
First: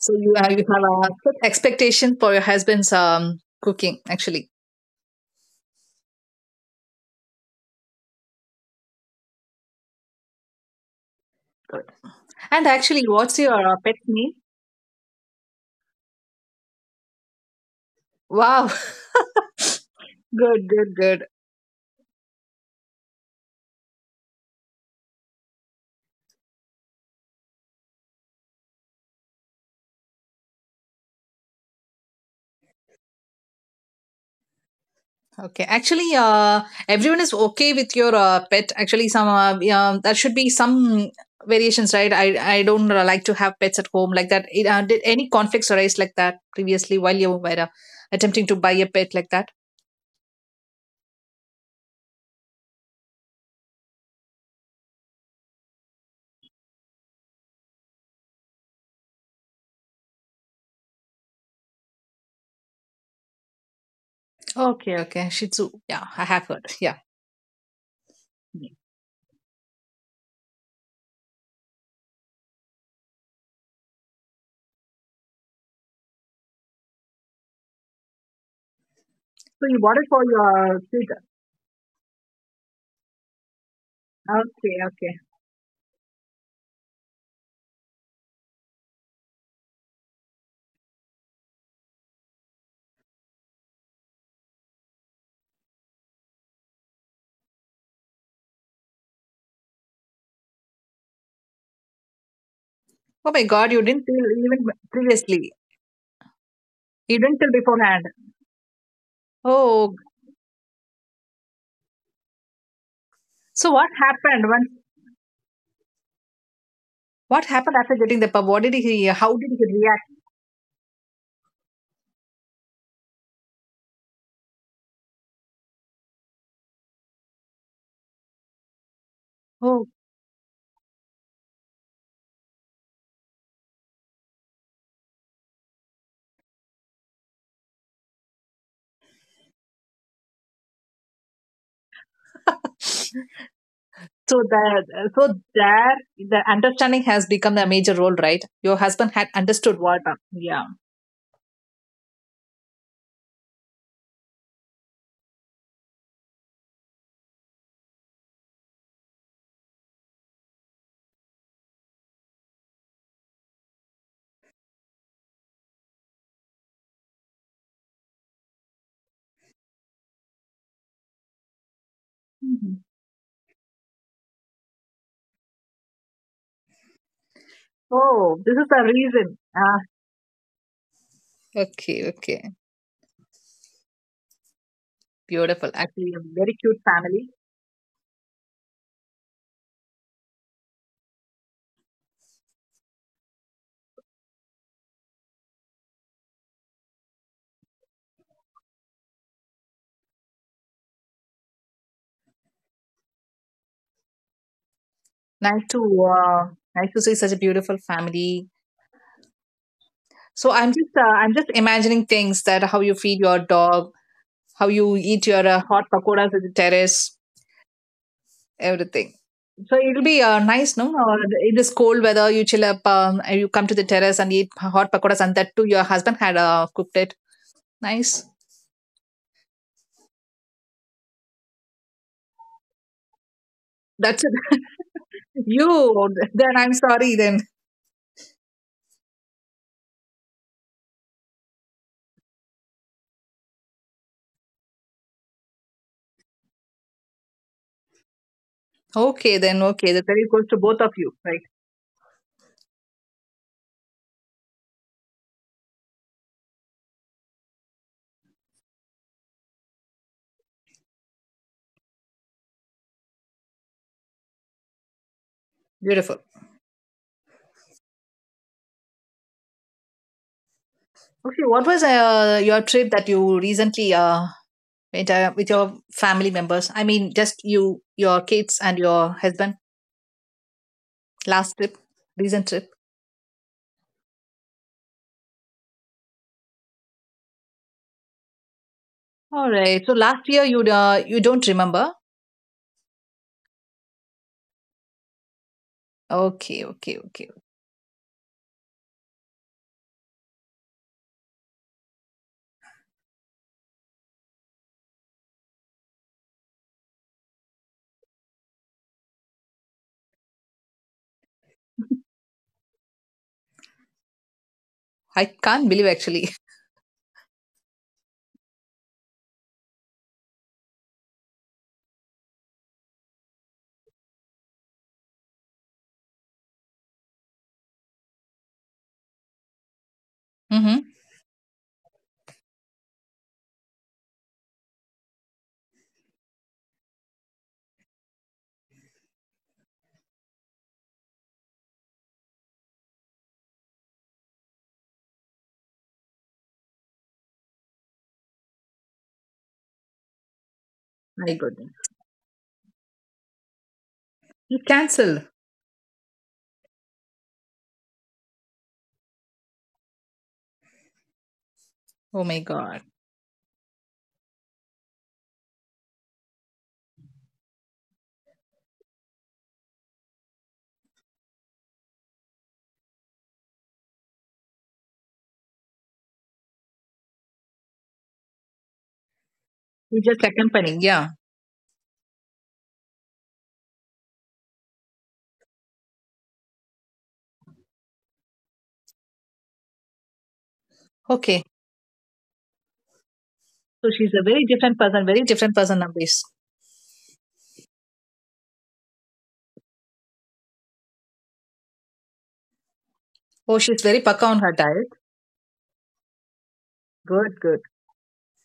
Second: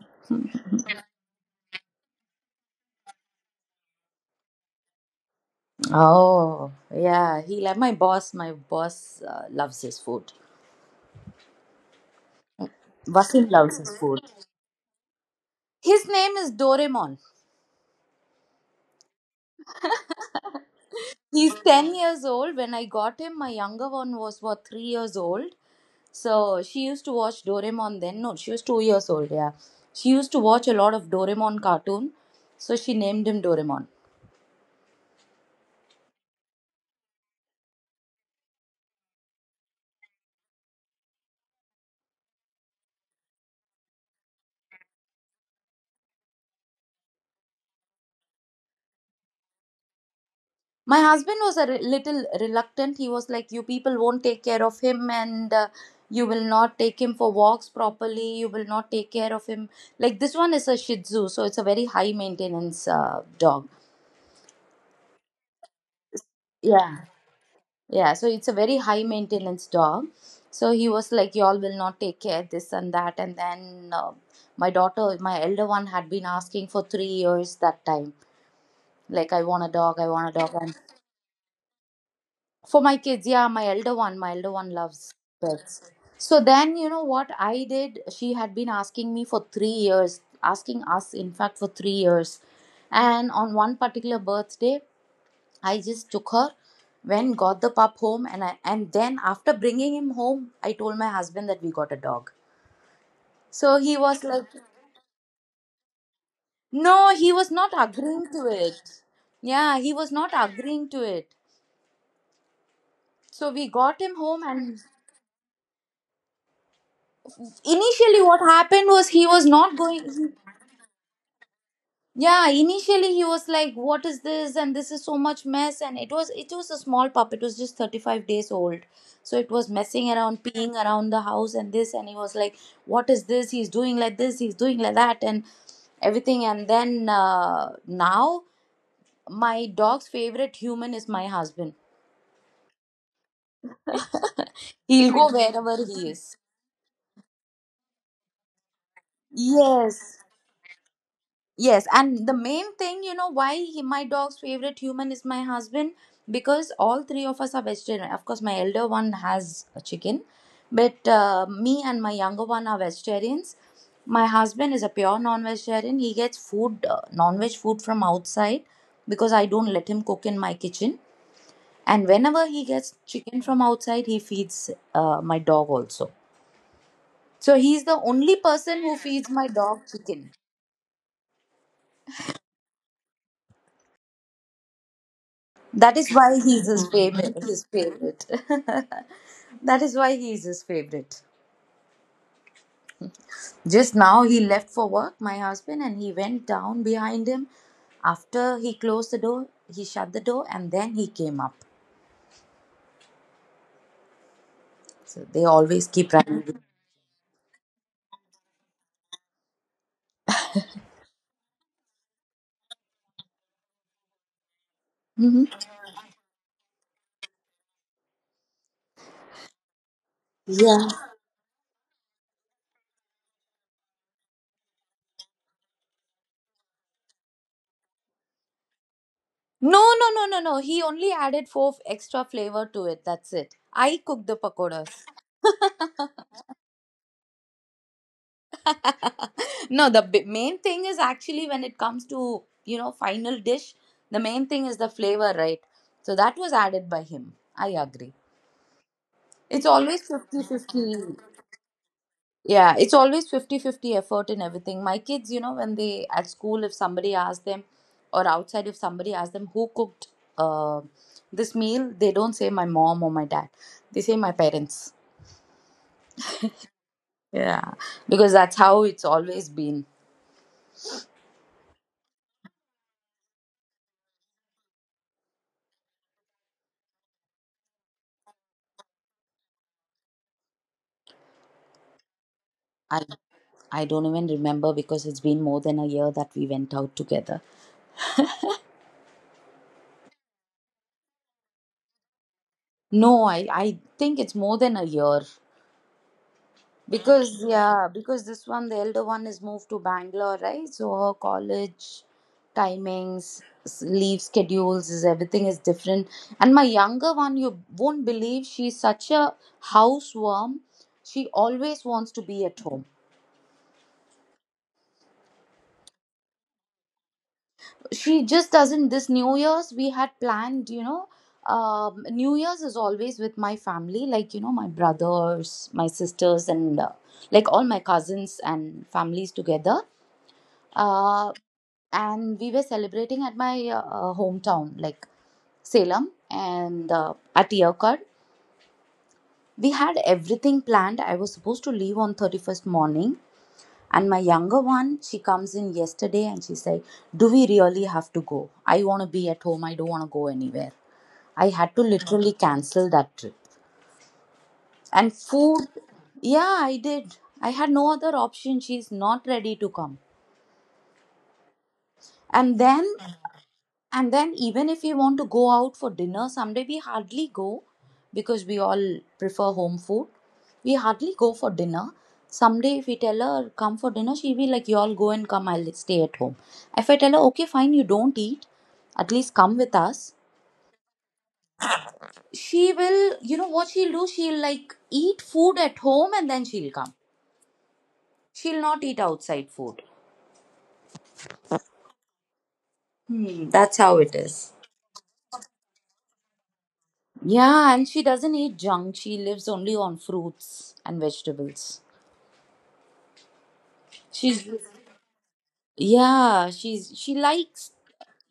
[SPEAKER 2] So you have a set expectation for your husband's cooking, actually.
[SPEAKER 1] Oh, yeah. He like my boss. My boss loves his food.
[SPEAKER 2] Good. And actually, what's
[SPEAKER 1] Vasim
[SPEAKER 2] your
[SPEAKER 1] loves his
[SPEAKER 2] pet's
[SPEAKER 1] food.
[SPEAKER 2] name?
[SPEAKER 1] His name is Doraemon.
[SPEAKER 2] Wow, good, good, good.
[SPEAKER 1] He's 10 years old. When I got him, my younger one was, what, 3 years old? So she used to watch Doraemon then. No, she was 2 years old, yeah. She used to watch a lot of Doraemon cartoon. So she named him Doraemon.
[SPEAKER 2] Okay, actually, everyone is okay with your pet. Actually, some that should be some variations, right? I don't like to have pets at home like that. Did any conflicts arise like that previously while you were attempting to buy a pet like that?
[SPEAKER 1] My husband was a little reluctant. He was like, you people won't take care of him, and you will not take him for walks properly. You will not take care of him. Like, this one is a Shih Tzu, so it's a very high maintenance dog.
[SPEAKER 2] Okay, okay. Shih Tzu. Yeah, I have heard. Yeah.
[SPEAKER 1] Yeah. Yeah, so it's a
[SPEAKER 2] Mm.
[SPEAKER 1] very high maintenance dog. So he was like, y'all will not take care, this and that. And then my daughter, my elder one, had been asking for 3 years that time. Like, I
[SPEAKER 2] So
[SPEAKER 1] want a
[SPEAKER 2] you bought
[SPEAKER 1] dog,
[SPEAKER 2] it
[SPEAKER 1] I
[SPEAKER 2] for
[SPEAKER 1] want a dog.
[SPEAKER 2] your
[SPEAKER 1] And
[SPEAKER 2] kid.
[SPEAKER 1] for my kids, yeah, my elder one
[SPEAKER 2] Okay, okay.
[SPEAKER 1] loves pets. So then, you know what I did? She had been asking me for 3 years, asking us, in fact, for 3 years. And on one particular birthday, I just took her, went, got the pup home, and I and then after bringing him home, I told my husband that we got a dog.
[SPEAKER 2] Oh my God, you
[SPEAKER 1] So he
[SPEAKER 2] didn't
[SPEAKER 1] was
[SPEAKER 2] tell
[SPEAKER 1] like,
[SPEAKER 2] even previously. You
[SPEAKER 1] no, he
[SPEAKER 2] didn't tell
[SPEAKER 1] was not
[SPEAKER 2] beforehand.
[SPEAKER 1] agreeing to it. Yeah,
[SPEAKER 2] Oh,
[SPEAKER 1] he was not agreeing to it. So
[SPEAKER 2] so
[SPEAKER 1] we
[SPEAKER 2] what
[SPEAKER 1] got him
[SPEAKER 2] happened
[SPEAKER 1] home,
[SPEAKER 2] once.
[SPEAKER 1] and
[SPEAKER 2] What happened after getting the
[SPEAKER 1] initially,
[SPEAKER 2] pub?
[SPEAKER 1] what
[SPEAKER 2] What did
[SPEAKER 1] happened
[SPEAKER 2] he?
[SPEAKER 1] was
[SPEAKER 2] How
[SPEAKER 1] he
[SPEAKER 2] did
[SPEAKER 1] was
[SPEAKER 2] he
[SPEAKER 1] not
[SPEAKER 2] react?
[SPEAKER 1] going. Yeah, initially he was like, what is this, and this is so much mess. And it was a small pup, it was just 35 days old, so it
[SPEAKER 2] Oh,
[SPEAKER 1] was messing around, peeing around the house and this. And he was like, what is this, he's doing like this, he's doing like that, and everything. And then now my dog's favorite human is my husband.
[SPEAKER 2] So the so
[SPEAKER 1] He'll go
[SPEAKER 2] there
[SPEAKER 1] wherever he
[SPEAKER 2] the
[SPEAKER 1] is.
[SPEAKER 2] understanding has become the major role, right? Your husband had understood what,
[SPEAKER 1] Yes.
[SPEAKER 2] yeah.
[SPEAKER 1] Yes, and the main thing, you know, why my dog's favorite human is my husband, because all three of us are vegetarian. Of course, my elder one has a chicken, but me and my younger one are vegetarians. My husband is a pure non-vegetarian. He gets food, non-veg food from outside, because I don't let him cook in my kitchen. And whenever he
[SPEAKER 2] Mhm.
[SPEAKER 1] gets chicken from outside, he feeds my dog also. So he's the
[SPEAKER 2] Oh,
[SPEAKER 1] only
[SPEAKER 2] this is the
[SPEAKER 1] person who
[SPEAKER 2] reason.
[SPEAKER 1] feeds my
[SPEAKER 2] Ah.
[SPEAKER 1] dog chicken.
[SPEAKER 2] Okay, okay, beautiful. Ac-
[SPEAKER 1] That
[SPEAKER 2] actually, a
[SPEAKER 1] is why
[SPEAKER 2] very
[SPEAKER 1] he's
[SPEAKER 2] cute
[SPEAKER 1] his
[SPEAKER 2] family.
[SPEAKER 1] favorite. His favorite. That is why he is his favorite. Just now he left for work, my husband, and he went down behind him. After he closed the door, he shut the door, and then he came up. So they
[SPEAKER 2] Nice to
[SPEAKER 1] always keep
[SPEAKER 2] uh,
[SPEAKER 1] running.
[SPEAKER 2] nice to see such a beautiful family. So I'm just imagining things, that how you feed your dog, how you eat your
[SPEAKER 1] Hmm.
[SPEAKER 2] hot pakoras at the terrace, everything. So it'll be nice, no?
[SPEAKER 1] Yeah.
[SPEAKER 2] Or in this cold weather, you chill up, and you come to the terrace and eat hot pakoras, and that too, your husband had cooked it. Nice.
[SPEAKER 1] No, no, no, no, no. He only added four extra flavor to it. That's it. I
[SPEAKER 2] That's
[SPEAKER 1] cooked the
[SPEAKER 2] it.
[SPEAKER 1] pakodas.
[SPEAKER 2] You. Then I'm sorry. Then
[SPEAKER 1] No, the main thing is, actually, when it comes to, you know, final dish, the main thing is the flavor, right? So that was added by him. I agree.
[SPEAKER 2] okay. Then
[SPEAKER 1] It's
[SPEAKER 2] okay. The
[SPEAKER 1] always
[SPEAKER 2] credit goes to both of
[SPEAKER 1] 50-50.
[SPEAKER 2] you. Right.
[SPEAKER 1] Yeah, it's always 50-50 effort in everything. My kids, you know, when they at school, if somebody asks them or outside if somebody asks them who cooked uh, this meal, they don't say my mom or my dad. They say my parents.
[SPEAKER 2] Beautiful.
[SPEAKER 1] Yeah, because that's how it's always been.
[SPEAKER 2] Okay. What was your trip that you recently with your family members? I mean, just you, your kids, and your husband. Last trip, recent trip.
[SPEAKER 1] I I don't even remember, because it's been more than a year that we went out together.
[SPEAKER 2] All right. So last year you you don't remember?
[SPEAKER 1] No, I think it's more than a year.
[SPEAKER 2] Okay, okay, okay.
[SPEAKER 1] Because, yeah, because this one, the elder one, is moved to Bangalore, right? So her college timings, leave schedules, is everything is different. And my younger one, you won't believe, she's such a houseworm. She always wants to be at home.
[SPEAKER 2] I can't believe actually.
[SPEAKER 1] She just doesn't This new year's we had planned, you know, new year's is always with my family, like, you know, my brothers, my sisters, and like all my cousins and families together.
[SPEAKER 2] Mm-hmm.
[SPEAKER 1] uh, and we were celebrating at my hometown, like Salem and at Yerkad. We had everything planned. I was supposed to leave on 31st morning, and my younger one, she comes in yesterday and she said, do we really have to go? I want to be at home. I don't want to go anywhere.
[SPEAKER 2] My
[SPEAKER 1] I
[SPEAKER 2] goodness,
[SPEAKER 1] had to literally cancel that trip.
[SPEAKER 2] you
[SPEAKER 1] And
[SPEAKER 2] cancelled.
[SPEAKER 1] food, yeah, I did. I had no other option. She's not ready to come.
[SPEAKER 2] Oh my
[SPEAKER 1] And
[SPEAKER 2] god.
[SPEAKER 1] then And then, even if we want to go out for dinner someday, we hardly go, because we all prefer home food. We hardly go for dinner. Someday, if we tell her, come for dinner, she'll be like, you all go and come, I'll stay at home. If I tell her, okay, fine, you don't eat, at least come with
[SPEAKER 2] You just
[SPEAKER 1] us,
[SPEAKER 2] accompanying. Yeah.
[SPEAKER 1] she will, you know what she'll do? She'll like eat food at home and then she'll come. She'll not eat outside food.
[SPEAKER 2] Okay.
[SPEAKER 1] Hmm,
[SPEAKER 2] So
[SPEAKER 1] that's how
[SPEAKER 2] she's a
[SPEAKER 1] it
[SPEAKER 2] very
[SPEAKER 1] is.
[SPEAKER 2] different person. Very different person, Amrish.
[SPEAKER 1] Yeah, and she doesn't eat junk. She lives only on fruits and vegetables.
[SPEAKER 2] Oh, she's very paka on her
[SPEAKER 1] She's
[SPEAKER 2] diet.
[SPEAKER 1] Yeah, she
[SPEAKER 2] Good, good.
[SPEAKER 1] likes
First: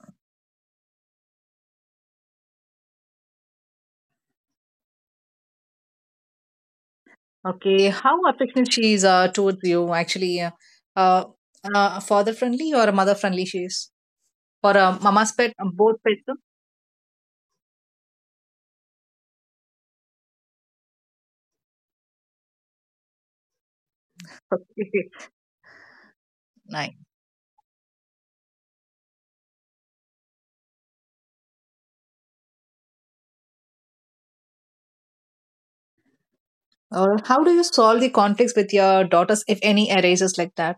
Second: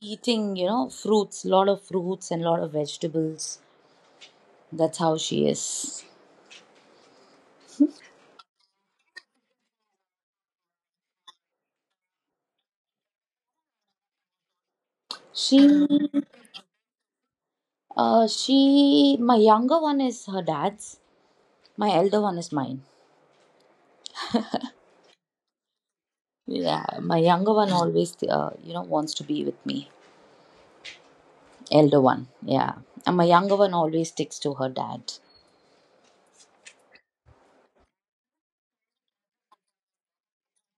[SPEAKER 1] eating, you know, fruits, lot of fruits and lot of vegetables. That's how she is.
[SPEAKER 2] Okay. How affectionate she is towards you actually. Uh, father friendly or mother friendly she is? Or a mama's pet both
[SPEAKER 1] She
[SPEAKER 2] pets no?
[SPEAKER 1] she My younger one is her dad's. My elder one is mine. Yeah,
[SPEAKER 2] Nine
[SPEAKER 1] my younger one always you know wants to be with me. Elder one, yeah. And my younger one always sticks to her dad.
[SPEAKER 2] or how do you solve the conflicts with your daughters if any arises like that?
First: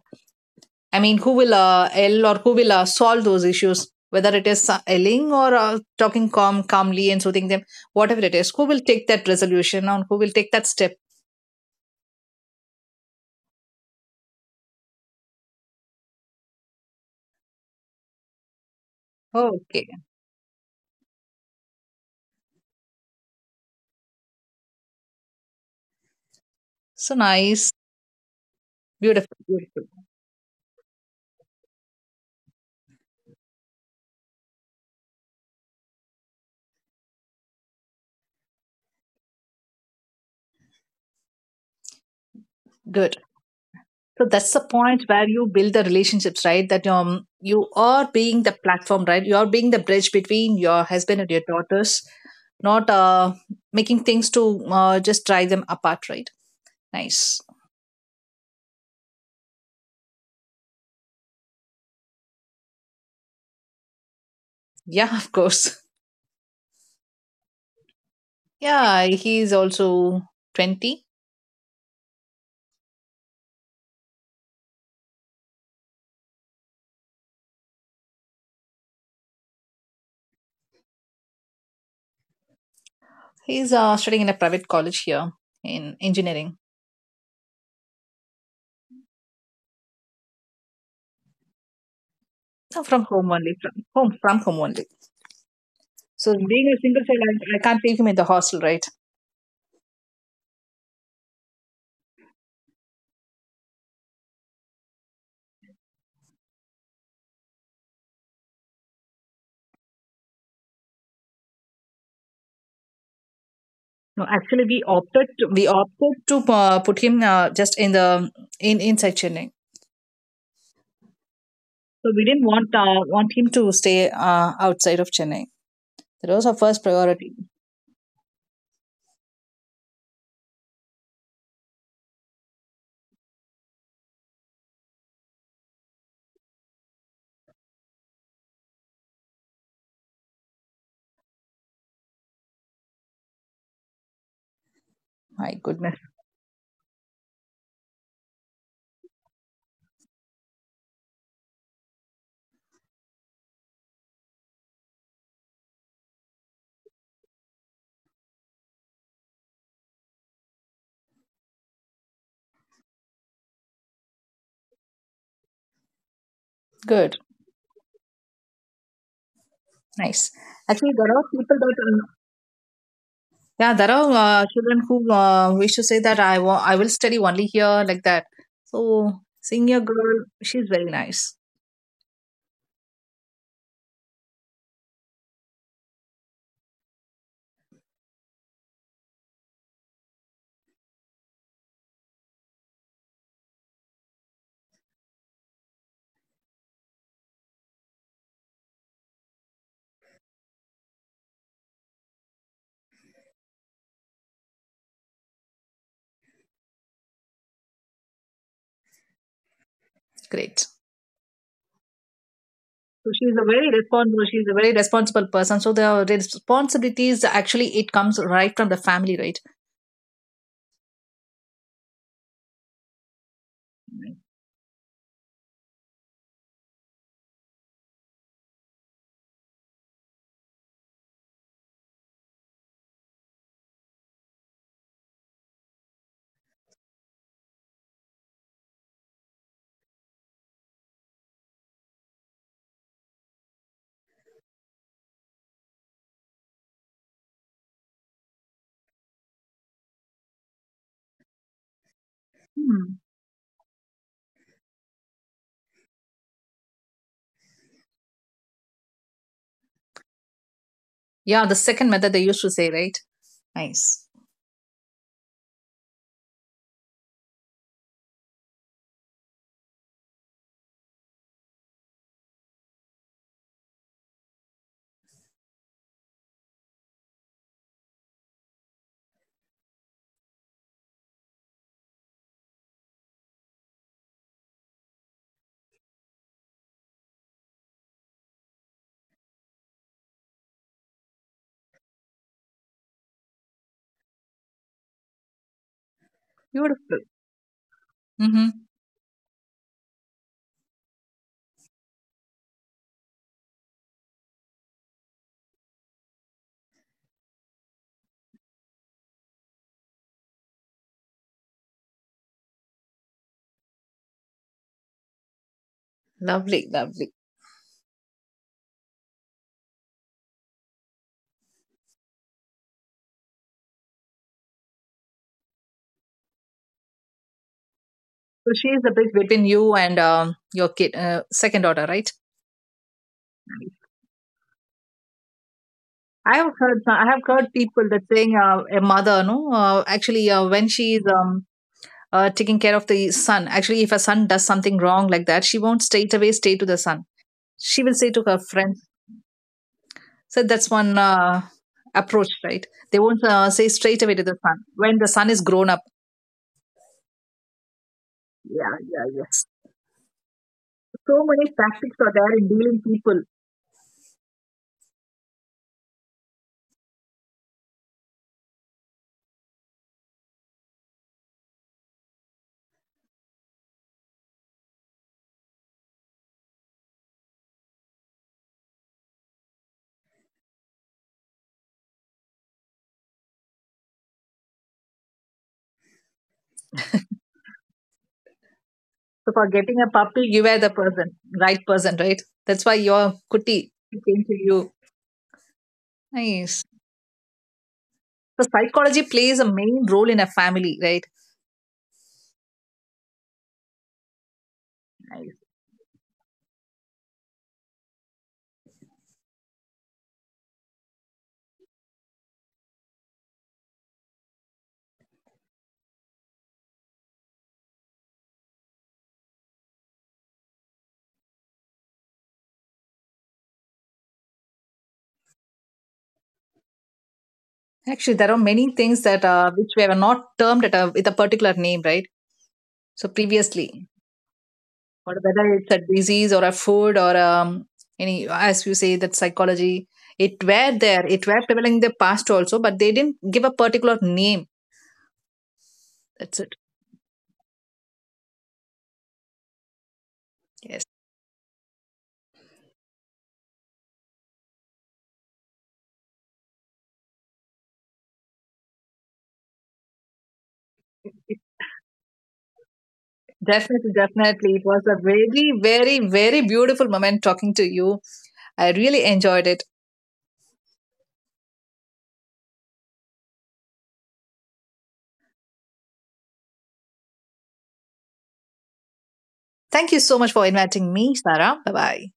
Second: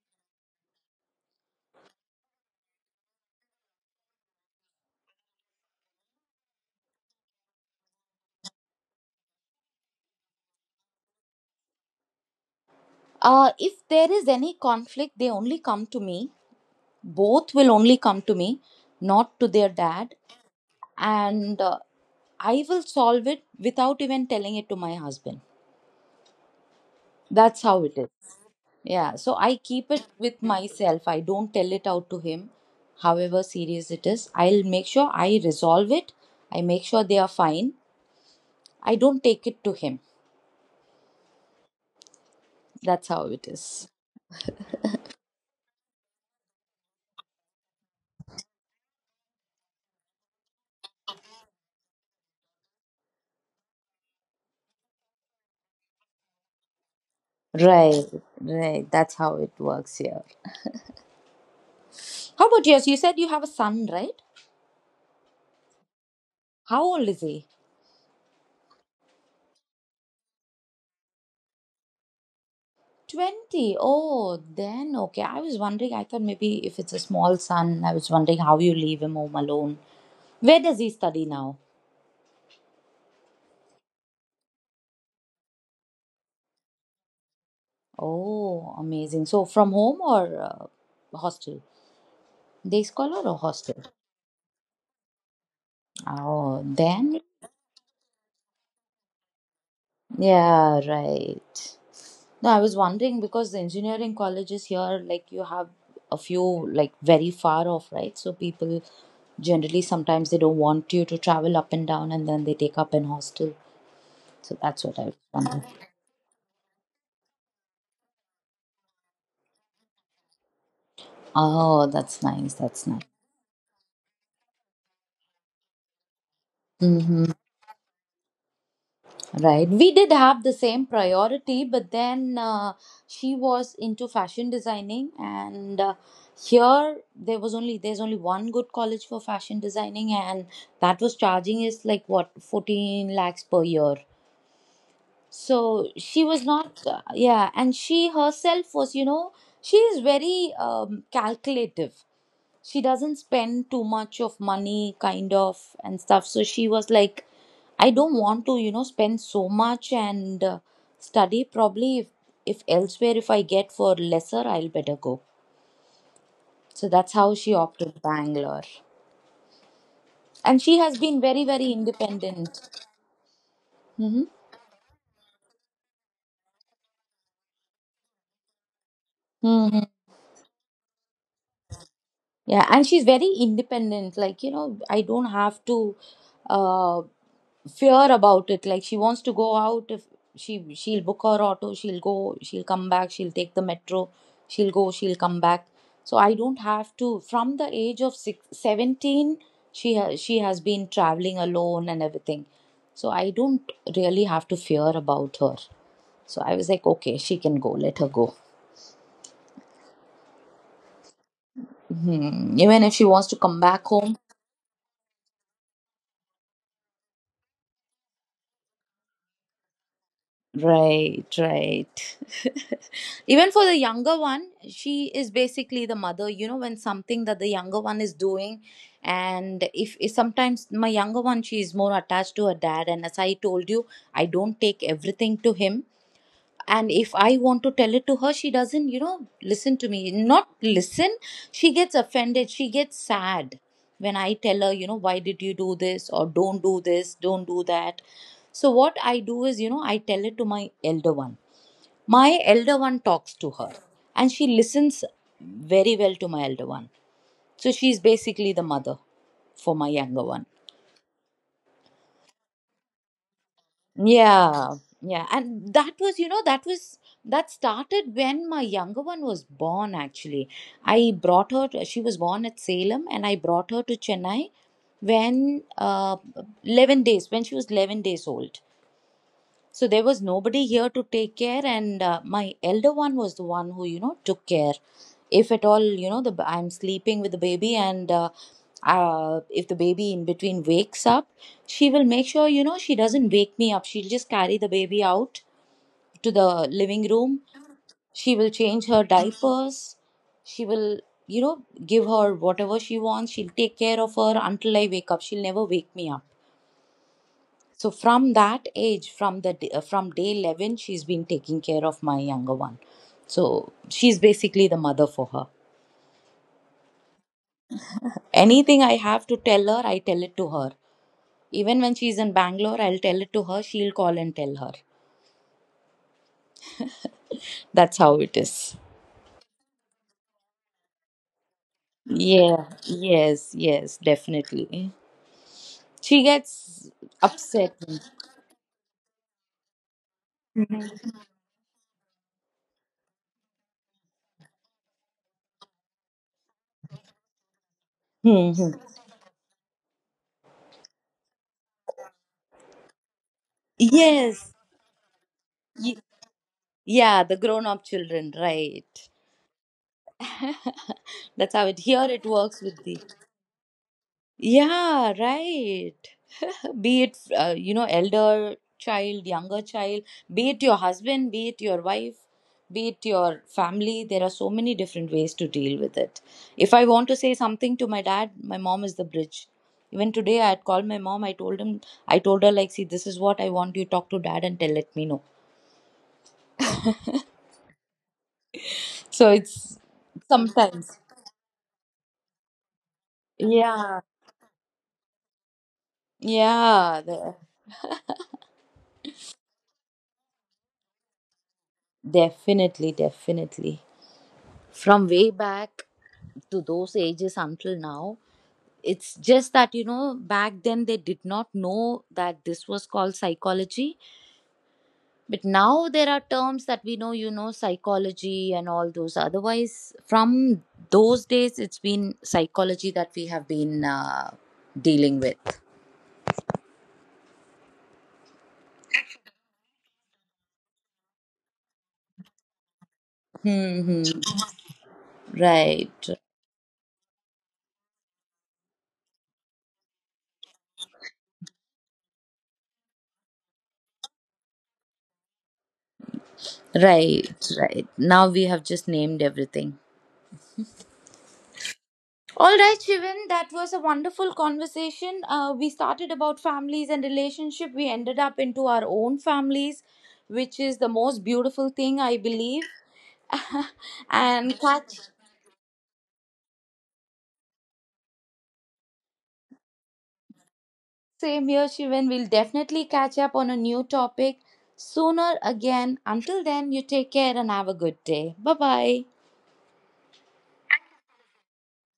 [SPEAKER 2] I mean who will L or who will solve those issues, whether it is yelling or talking calmly and soothing them, whatever it is? Who will take that resolution on? Who will take that step?
[SPEAKER 1] Uh, if there is any conflict, they only come to me. Both will only come to me, not to their
[SPEAKER 2] Okay.
[SPEAKER 1] dad. And I will solve it without even telling it to my husband.
[SPEAKER 2] So
[SPEAKER 1] That's
[SPEAKER 2] nice.
[SPEAKER 1] how it is. Yeah,
[SPEAKER 2] Beautiful,
[SPEAKER 1] so I
[SPEAKER 2] beautiful.
[SPEAKER 1] keep it with myself. I don't tell it out to him, however serious it is. I'll make sure I resolve it. I make sure they are fine. I don't take it to him. That's
[SPEAKER 2] Good.
[SPEAKER 1] how it is.
[SPEAKER 2] So that's the point where you build the relationships, right? That you are being the platform, right? You are being the bridge between your husband and your daughters, not making things to just drive them apart, right? Nice.
[SPEAKER 1] Right, right. That's how it works here. How about yours? You said you have a son, right?
[SPEAKER 2] Yeah, of course.
[SPEAKER 1] How old is he?
[SPEAKER 2] Yeah, he's also 20.
[SPEAKER 1] 20. Oh, then okay. I was wondering, I thought maybe if it's a small son, I was wondering how you leave him home alone. Where does he study now?
[SPEAKER 2] He's studying in a private college here in engineering.
[SPEAKER 1] Oh, amazing. So from home or hostel? Day scholar or hostel?
[SPEAKER 2] From home only. So
[SPEAKER 1] Oh,
[SPEAKER 2] being a single
[SPEAKER 1] then
[SPEAKER 2] child, I can't leave him in the hostel, right?
[SPEAKER 1] yeah, right. No, I was wondering because the engineering colleges here, like you have a few like very far off, right? So people generally sometimes they don't want you to travel up and down and then they take up in hostel.
[SPEAKER 2] No,
[SPEAKER 1] So
[SPEAKER 2] actually,
[SPEAKER 1] that's what I was
[SPEAKER 2] we
[SPEAKER 1] wondering.
[SPEAKER 2] opted to put him just in the in inside Chennai.
[SPEAKER 1] Oh,
[SPEAKER 2] So we
[SPEAKER 1] that's
[SPEAKER 2] didn't
[SPEAKER 1] nice.
[SPEAKER 2] want
[SPEAKER 1] That's nice.
[SPEAKER 2] want him to stay outside of Chennai. That was our first priority.
[SPEAKER 1] Hmm. Right. We did have the same priority, but then she was into fashion designing, and here there's only one good college for fashion designing, and that was charging is like what 14 lakhs per year.
[SPEAKER 2] My goodness,
[SPEAKER 1] So she was not, yeah, and she herself was, you know, she is very calculative. She doesn't spend too much of money kind of and stuff, so she was like, I don't want to spend so much, and study probably, if elsewhere, if I get for lesser I'll better go. So
[SPEAKER 2] good,
[SPEAKER 1] that's how she opted Bangalore.
[SPEAKER 2] nice.
[SPEAKER 1] And she
[SPEAKER 2] Actually
[SPEAKER 1] has
[SPEAKER 2] there are
[SPEAKER 1] been very
[SPEAKER 2] people that
[SPEAKER 1] very independent.
[SPEAKER 2] yeah, there are
[SPEAKER 1] Mm-hmm.
[SPEAKER 2] children who wish to say that I will study only here like that. So senior
[SPEAKER 1] Mm-hmm.
[SPEAKER 2] girl, she's very nice,
[SPEAKER 1] Yeah, and she's very independent. Like, I don't have to uh fear about it. Like, she wants to go out. If she'll book her auto, she'll go, she'll come back, she'll take the metro, she'll go, she'll come back. So I don't have to. From the age of six, 17, she has been traveling alone and everything. So I don't really have to fear about her. So I was like, okay, she can go, let her go.
[SPEAKER 2] great.
[SPEAKER 1] Hmm. Even if
[SPEAKER 2] So
[SPEAKER 1] she wants
[SPEAKER 2] she's
[SPEAKER 1] to
[SPEAKER 2] a
[SPEAKER 1] come
[SPEAKER 2] very
[SPEAKER 1] back home.
[SPEAKER 2] responsible. She's a very very responsible person, so the responsibilities actually it comes right from the family, right?
[SPEAKER 1] Right, right. Even for the
[SPEAKER 2] Right.
[SPEAKER 1] younger one, she is basically the mother. When something that the younger one is doing, and if sometimes my younger one, she is more attached to her dad. And as I told you, I don't take everything to him. And if I want to tell it to her, she doesn't listen to me. Not listen, she gets offended, she gets sad. When I tell her, why did you do this or don't do this, don't do that. So what I do is, I tell it to my elder one. My elder
[SPEAKER 2] Hmm.
[SPEAKER 1] one talks to her, and she listens very well to my elder one. So she's basically the mother for my younger one.
[SPEAKER 2] Yeah, the second method they used to say, right? Nice.
[SPEAKER 1] Yeah, yeah. And that was, you know, that was, that started when my younger one was born, actually. I brought her, she was born at Salem, and I brought her to Chennai when, 11 days, when she was 11 days old. So there was nobody here to take care, and my elder one was the one who, took care. If at all, you know, the I'm sleeping with the baby, and if the baby in between wakes up, she will make sure, she doesn't wake me up. She'll just carry the baby out to the
[SPEAKER 2] Beautiful.
[SPEAKER 1] living room. She
[SPEAKER 2] Mm-hmm.
[SPEAKER 1] will change her diapers. She will, you know, give her whatever she wants. She'll take care of her until I wake up. She'll never wake me up. So from that age, from day 11, she's been taking care of my younger one. So she's basically the mother for her.
[SPEAKER 2] Lovely, lovely.
[SPEAKER 1] Anything I have to tell her, I tell it to her. Even when she's in Bangalore, I'll tell it to her. She'll call and tell her. That's how it
[SPEAKER 2] So she is
[SPEAKER 1] is.
[SPEAKER 2] the bridge between you and your kid, second daughter, right?
[SPEAKER 1] Yeah. Yes. Yes. Definitely. She
[SPEAKER 2] I have heard.
[SPEAKER 1] gets
[SPEAKER 2] I have heard people
[SPEAKER 1] upset.
[SPEAKER 2] that saying a mother, no, actually, when she is taking care of the son, actually, if a son does something wrong like that, she won't straight away stay to the son. She will say to her friend,
[SPEAKER 1] Mhm.
[SPEAKER 2] so that's one approach, right? They won't say straight away to the son
[SPEAKER 1] Yes.
[SPEAKER 2] when the son is grown up.
[SPEAKER 1] Y- yeah. The grown-up children,
[SPEAKER 2] Yeah, yeah,
[SPEAKER 1] right?
[SPEAKER 2] yes. So many
[SPEAKER 1] That's how it.
[SPEAKER 2] tactics are
[SPEAKER 1] Here
[SPEAKER 2] there
[SPEAKER 1] it
[SPEAKER 2] in
[SPEAKER 1] works
[SPEAKER 2] dealing
[SPEAKER 1] with the.
[SPEAKER 2] people.
[SPEAKER 1] Yeah. Right. Be it elder child, younger child, be it your husband, be it your wife, be it your family, there are so many different ways to deal with it. If I want to say something to my dad, my mom is the bridge. Even today I had called my mom, I told him, I told her, like, see, this is what I want. You talk to dad and tell, let me know.
[SPEAKER 2] So
[SPEAKER 1] So
[SPEAKER 2] for getting
[SPEAKER 1] it's
[SPEAKER 2] a puppy, you were the
[SPEAKER 1] sometimes.
[SPEAKER 2] person, right person, right? That's why your kuti
[SPEAKER 1] Yeah,
[SPEAKER 2] came to you. Nice.
[SPEAKER 1] yeah.
[SPEAKER 2] So psychology plays a main role in a family, right?
[SPEAKER 1] Definitely, definitely. From
[SPEAKER 2] Nice.
[SPEAKER 1] way back to those ages until now. It's just that, back then they did not know that this was called psychology. But now there are terms that we know, psychology and all those. Otherwise, from those days, it's been psychology that we have been dealing with.
[SPEAKER 2] Actually, there are many things that which were not termed at a, with a particular name, right? So previously,
[SPEAKER 1] Hmm, hmm.
[SPEAKER 2] or whether it's a disease
[SPEAKER 1] Right.
[SPEAKER 2] or a food or any, as you say that psychology, it were there, it were prevalent in the past also, but they didn't give a particular name, that's it.
[SPEAKER 1] Right. Right. Now we have just named everything.
[SPEAKER 2] Yes.
[SPEAKER 1] All right, Shivan, that was a wonderful conversation. We started about families and relationship. We ended up into our own families, which is the
[SPEAKER 2] It-
[SPEAKER 1] most beautiful thing, I believe.
[SPEAKER 2] definitely, definitely it
[SPEAKER 1] And
[SPEAKER 2] was a
[SPEAKER 1] catch
[SPEAKER 2] very very very beautiful moment talking to you. I really enjoyed it.
[SPEAKER 1] same here, Shivan. We'll definitely catch up on a new topic sooner again. Until then, you take care and have a good day. Bye bye.
[SPEAKER 2] Thank you so much for inviting me, Sarah. Bye bye.